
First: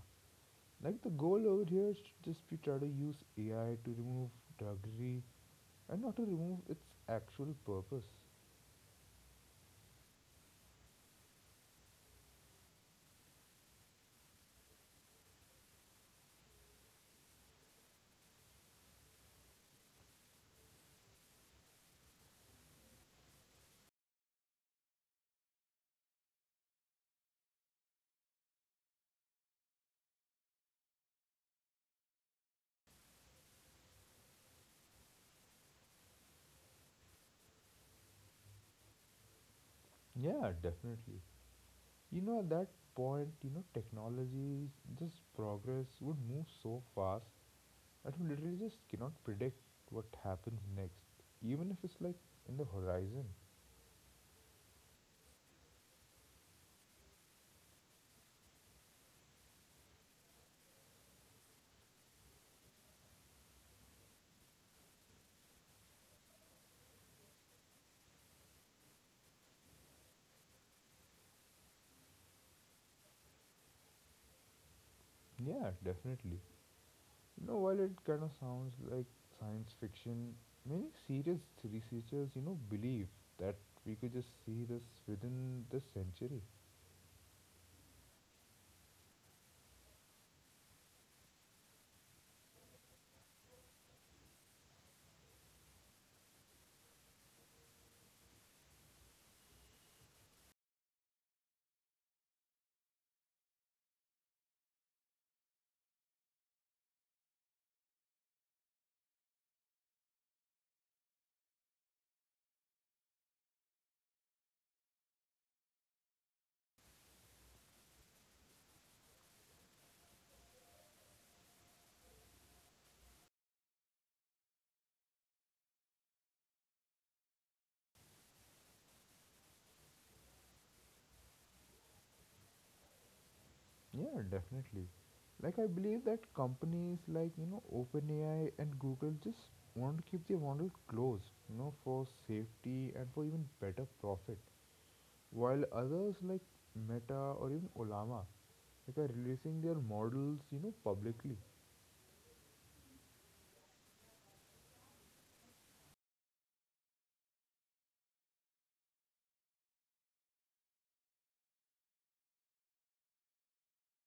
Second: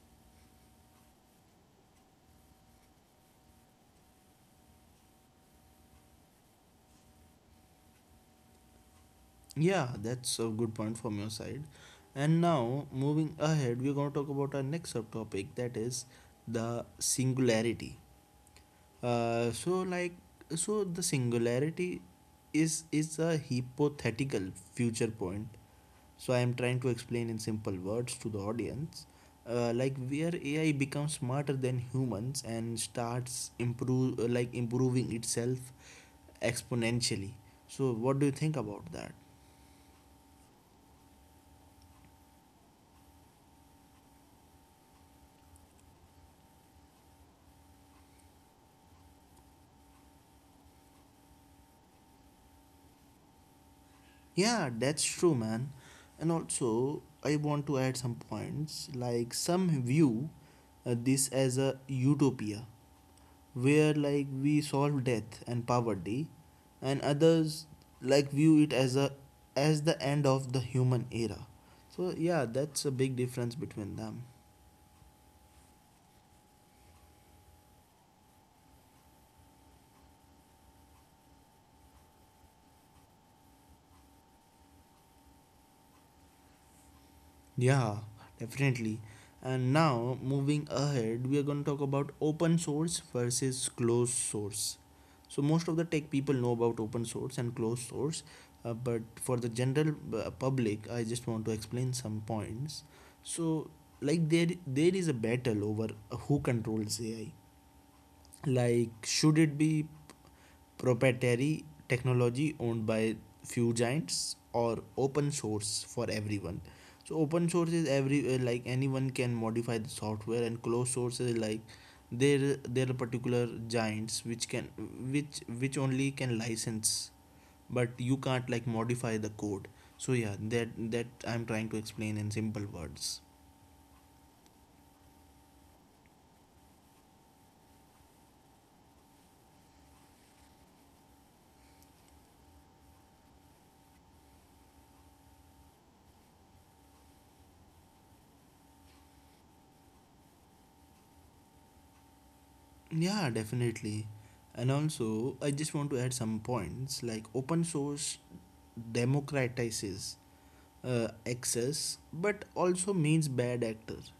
[SPEAKER 2] Like the goal over here should just be try to use AI to remove drudgery and not to remove its actual purpose.
[SPEAKER 1] Yeah, that's a good point from your side. And now, moving ahead, we're going to talk about our next subtopic, that is the singularity. Uh, so, like, so the singularity is a hypothetical future point. So, I am trying to explain in simple words to the audience, like where AI becomes smarter than humans and starts improve like improving itself exponentially. So, what do you think about that?
[SPEAKER 2] Yeah, definitely. At that point, technology, this progress would move so fast that we literally just cannot predict what happens next, even if it's like in the horizon.
[SPEAKER 1] Yeah, that's true, man. And also, I want to add some points. Like, some view this as a utopia where, like, we solve death and poverty, and others, like, view it as a as the end of the human era. So, yeah, that's a big difference between them.
[SPEAKER 2] Yeah, definitely. While it kind of sounds like science fiction, many serious researchers, believe that we could just see this within this century.
[SPEAKER 1] Yeah, definitely. And now, moving ahead, we are going to talk about open source versus closed source. So, most of the tech people know about open source and closed source, but for the general public, I just want to explain some points. So, like there is a battle over who controls AI. Like, should it be proprietary technology owned by few giants, or open source for everyone. So open source is every like anyone can modify the software, and closed source is like there are particular giants which can which only can license, but you can't like modify the code. So yeah, that I'm trying to explain in simple words.
[SPEAKER 2] Yeah, definitely. Like, I believe that companies like, OpenAI and Google just want to keep their model closed, for safety and for even better profit. While others like Meta or even Olama, like, are releasing their models, publicly.
[SPEAKER 1] Yeah, definitely. And also, I just want to add some points. Like open source democratizes access, but also means bad actors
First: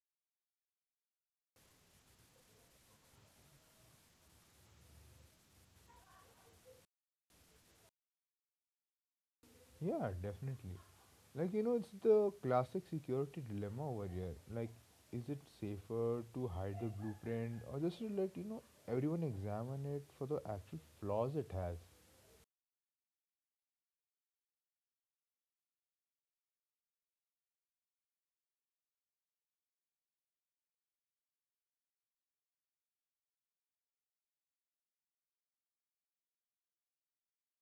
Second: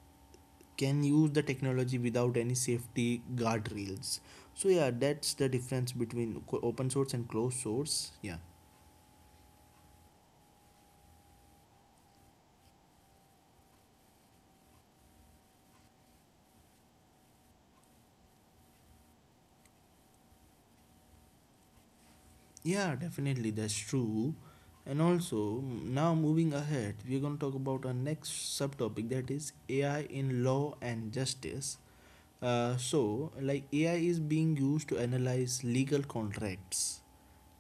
[SPEAKER 1] can use the technology without any safety guardrails. So yeah, that's the difference between open source and closed source. Yeah,
[SPEAKER 2] Yeah, definitely. Like, it's the classic security dilemma over here. Like, is it safer to hide the blueprint or just to let, everyone examine it for the actual flaws it has?
[SPEAKER 1] yeah, definitely, that's true. And also, now, moving ahead, we're going to talk about our next subtopic, that is AI in law and justice. So, like AI is being used to analyze legal contracts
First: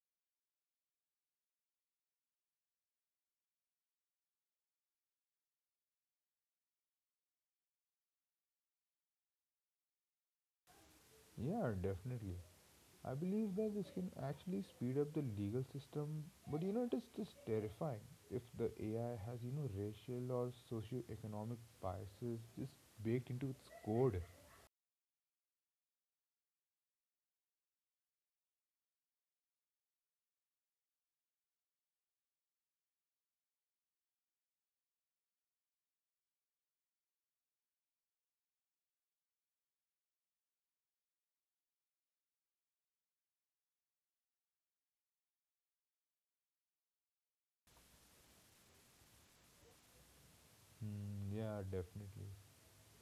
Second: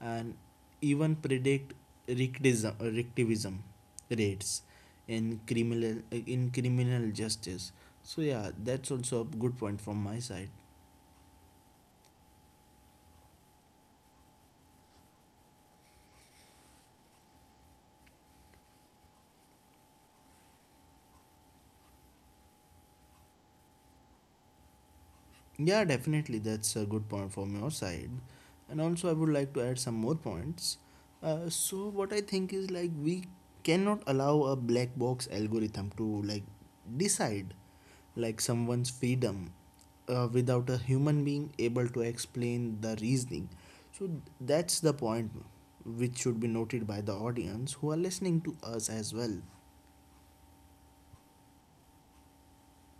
[SPEAKER 1] and even predict recidivism rates in criminal justice. So yeah, that's also a good point from my side.
[SPEAKER 2] Yeah, definitely. I believe that this can actually speed up the legal system, but it is just terrifying if the AI has, racial or socio-economic biases just baked into its code.
[SPEAKER 1] Yeah, definitely. That's a good point from your side. And also, I would like to add some more points. So, what I think is, like, we cannot allow a black box algorithm to like decide like someone's freedom without a human being able to explain the reasoning. So, that's the point which should be noted by the audience who are listening to us as well.
[SPEAKER 2] Hmm, yeah, definitely.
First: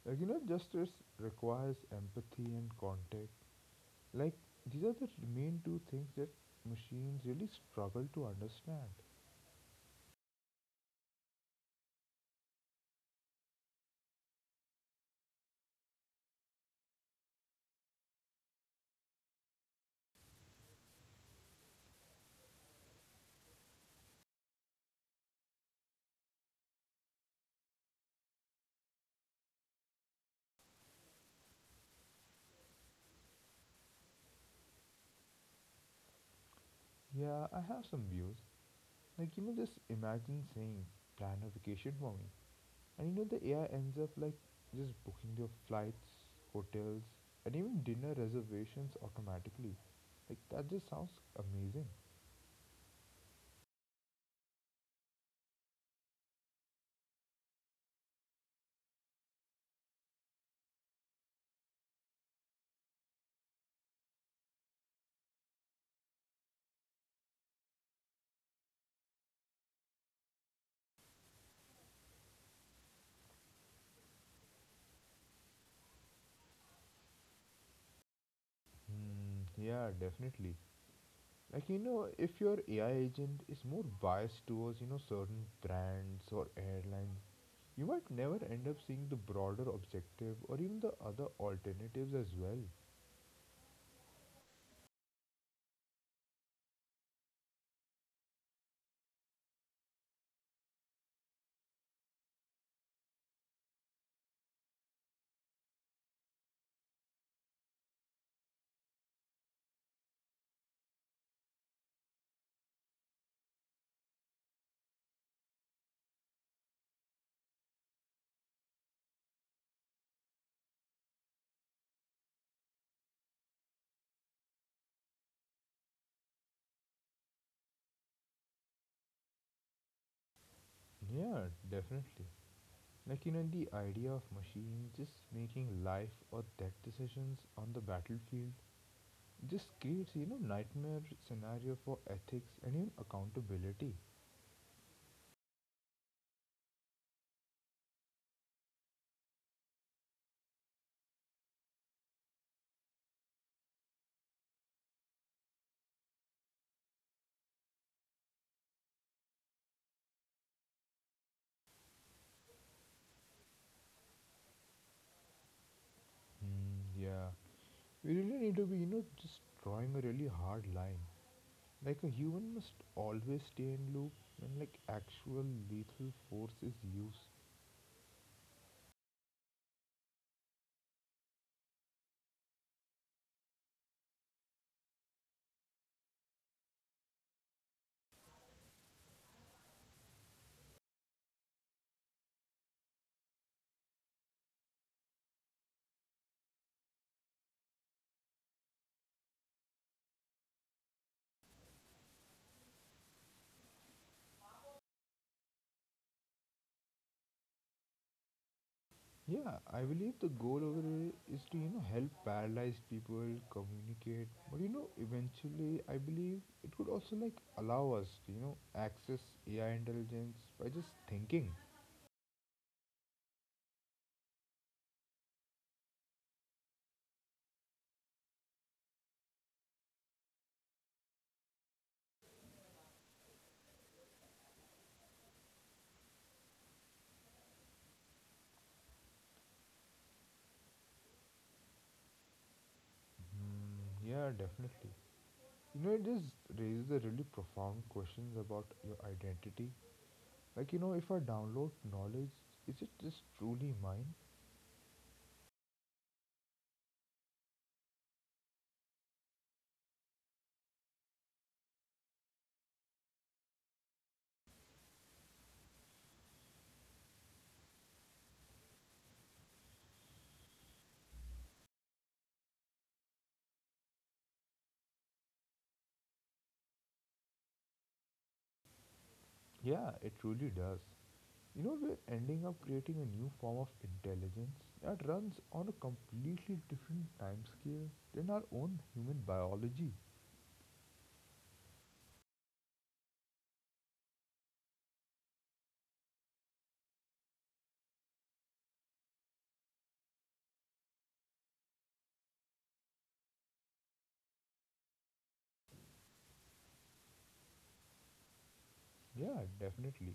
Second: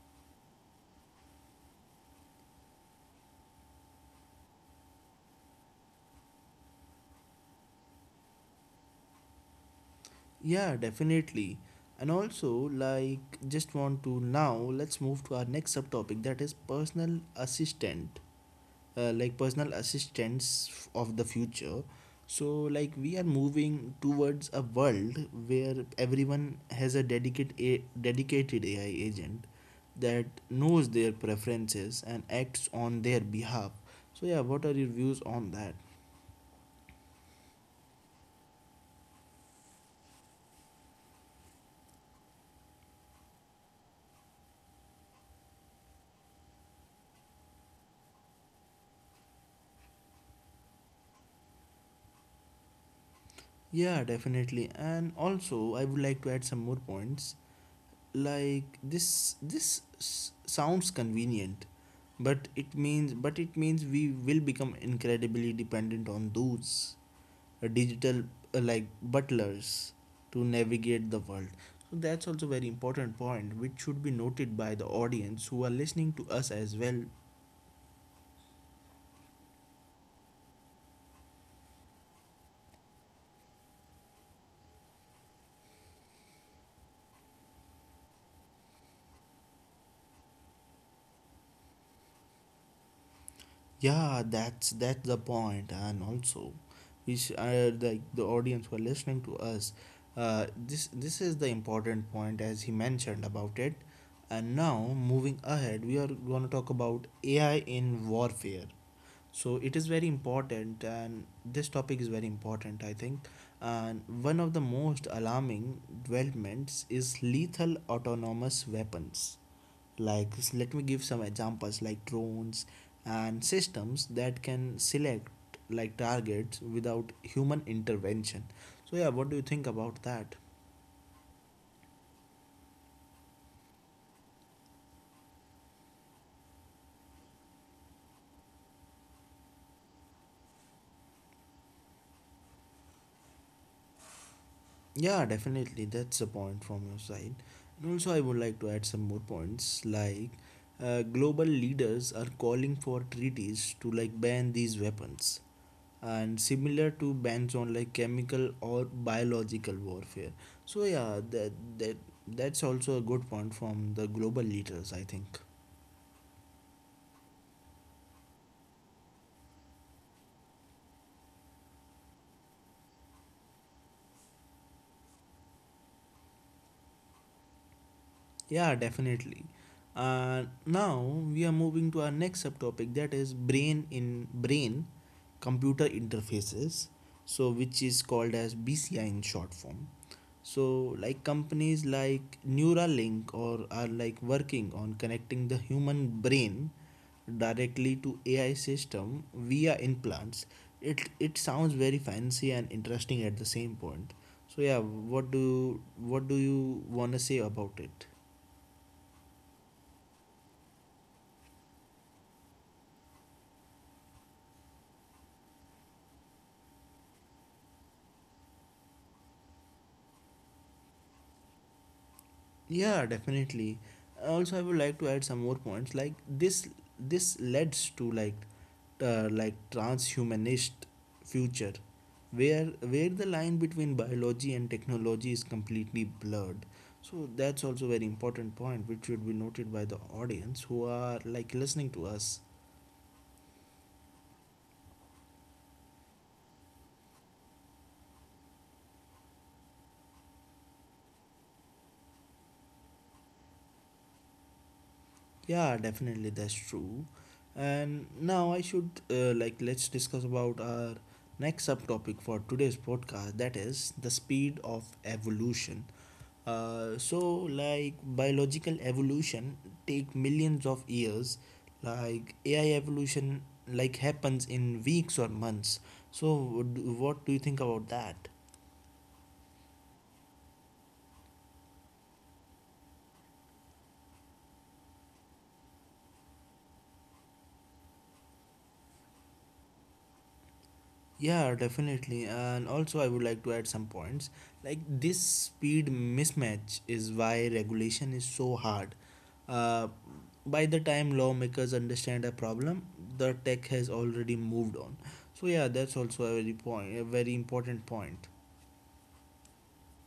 [SPEAKER 2] Like, justice requires empathy and context, like, these are the main two things that machines really struggle to understand.
[SPEAKER 1] Yeah, definitely. And also, like, just want to, now let's move to our next subtopic, that is personal assistant, like personal assistants of the future. So, like, we are moving towards a world where everyone has a dedicated AI agent that knows their preferences and acts on their behalf. So, yeah, what are your views on that?
[SPEAKER 2] Yeah, I have some views. Like, just imagine saying, plan a vacation for me. And the AI ends up like just booking your flights, hotels, and even dinner reservations automatically. Like, that just sounds amazing.
[SPEAKER 1] Yeah, definitely. And also, I would like to add some more points. Like this sounds convenient, but it means we will become incredibly dependent on those digital like butlers to navigate the world. So that's also very important point, which should be noted by the audience who are listening to us as well.
[SPEAKER 2] Hmm, yeah, definitely. Like, if your AI agent is more biased towards, certain brands or airlines, you might never end up seeing the broader objective or even the other alternatives as well.
[SPEAKER 1] Yeah, that's the point. And also, the audience who are listening to us, this is the important point, as he mentioned about it. And now moving ahead, we are going to talk about AI in warfare. So it is very important, and this topic is very important, I think. And one of the most alarming developments is lethal autonomous weapons. Like, let me give some examples, like drones and systems that can select like targets without human intervention. So yeah, what do you think about that?
[SPEAKER 2] Yeah, definitely. Like, the idea of machines just making life or death decisions on the battlefield just creates, nightmare scenario for ethics and even accountability.
[SPEAKER 1] Yeah, definitely, that's a point from your side. And also, I would like to add some more points. Like, global leaders are calling for treaties to like ban these weapons, and similar to bans on like chemical or biological warfare. So yeah, that that's also a good point from the global leaders, I think.
[SPEAKER 2] Hmm, yeah. We really need to be, just drawing a really hard line. Like, a human must always stay in loop when, like, actual lethal force is used.
[SPEAKER 1] Yeah, definitely. Now we are moving to our next subtopic, that is brain computer interfaces, so which is called as BCI in short form. So like companies like Neuralink or are like working on connecting the human brain directly to AI system via implants. It sounds very fancy and interesting at the same point. So yeah, what do you want to say about it?
[SPEAKER 2] Yeah, I believe the goal over there is to help paralyzed people communicate, but eventually I believe it could also like allow us to access AI intelligence by just thinking.
[SPEAKER 1] Yeah, definitely. Also, I would like to add some more points. Like this leads to like transhumanist future, where the line between biology and technology is completely blurred. So that's also very important point, which should be noted by the audience who are like listening to us.
[SPEAKER 2] Yeah, definitely. It just raises a really profound questions about your identity. Like if I download knowledge, is it just truly mine?
[SPEAKER 1] Yeah, definitely, that's true. And now I should, like, let's discuss about our next subtopic for today's podcast, that is the speed of evolution. So, like biological evolution take millions of years, like AI evolution like happens in weeks or months. So what do you think about that?
[SPEAKER 2] Yeah, it truly does. We're ending up creating a new form of intelligence that runs on a completely different timescale than our own human biology.
[SPEAKER 1] Yeah, definitely. And also, I would like to add some points. Like, this speed mismatch is why regulation is so hard. Uh, by the time lawmakers understand a problem, the tech has already moved on. So, yeah, that's also a very important point.
[SPEAKER 2] Yeah, definitely.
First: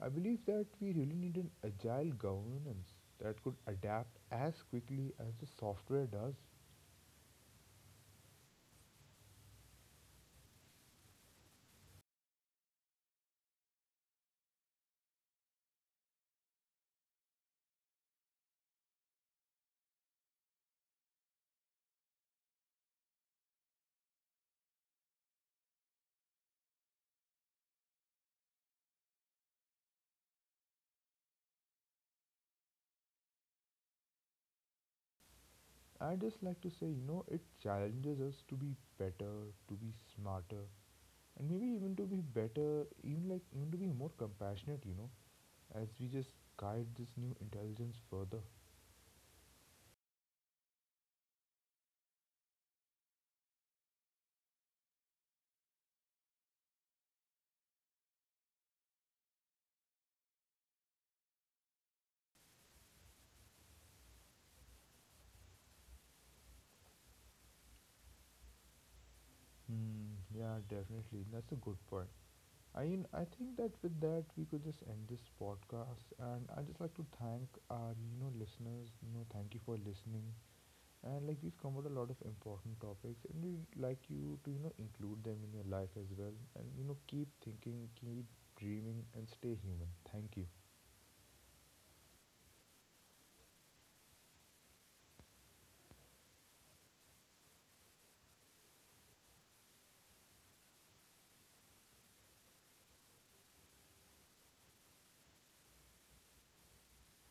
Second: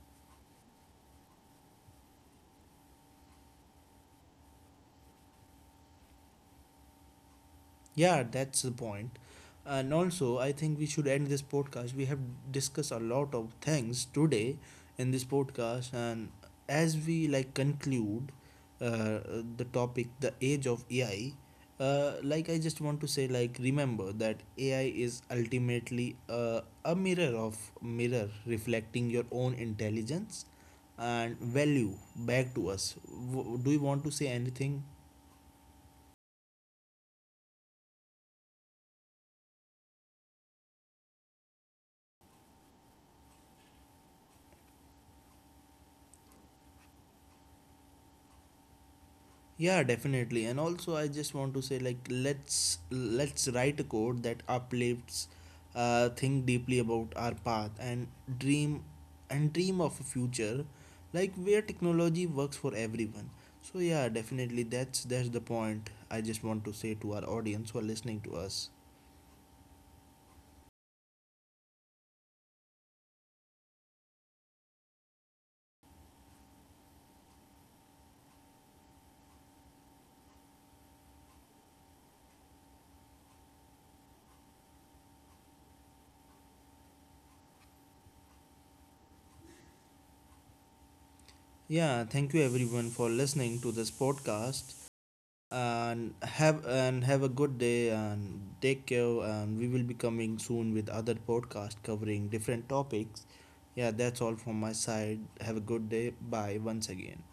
[SPEAKER 2] I believe that we really need an agile governance that could adapt as quickly as the software does.
[SPEAKER 1] Yeah, that's the point. And also, I think we should end this podcast. We have discussed a lot of things today in this podcast, and as we like conclude uh, the topic, the age of AI. Like, I just want to say, like, remember that AI is ultimately a mirror reflecting your own intelligence and value back to us. Do you want to say anything?
[SPEAKER 2] I just like to say, it challenges us to be better, to be smarter, and maybe even to be better, even like even to be more compassionate, as we just guide this new intelligence further.
[SPEAKER 1] Yeah, definitely. And also, I just want to say, like, let's write a code that uplifts, think deeply about our path, dream, and dream of a future, like where technology works for everyone. So yeah, definitely, that's the point I just want to say to our audience who are listening to us.
[SPEAKER 2] Hmm, yeah, definitely. That's a good point. I mean, I think that with that we could just end this podcast, and I just like to thank our listeners. Thank you for listening, and like we've covered a lot of important topics, and we would like you to include them in your life as well, and keep thinking, keep dreaming, and stay human. Thank you.
[SPEAKER 1] Yeah, thank you everyone for listening to this podcast. And have a good day, and take care, and we will be coming soon with other podcast covering different topics. Yeah, that's all from my side. Have a good day. Bye once again.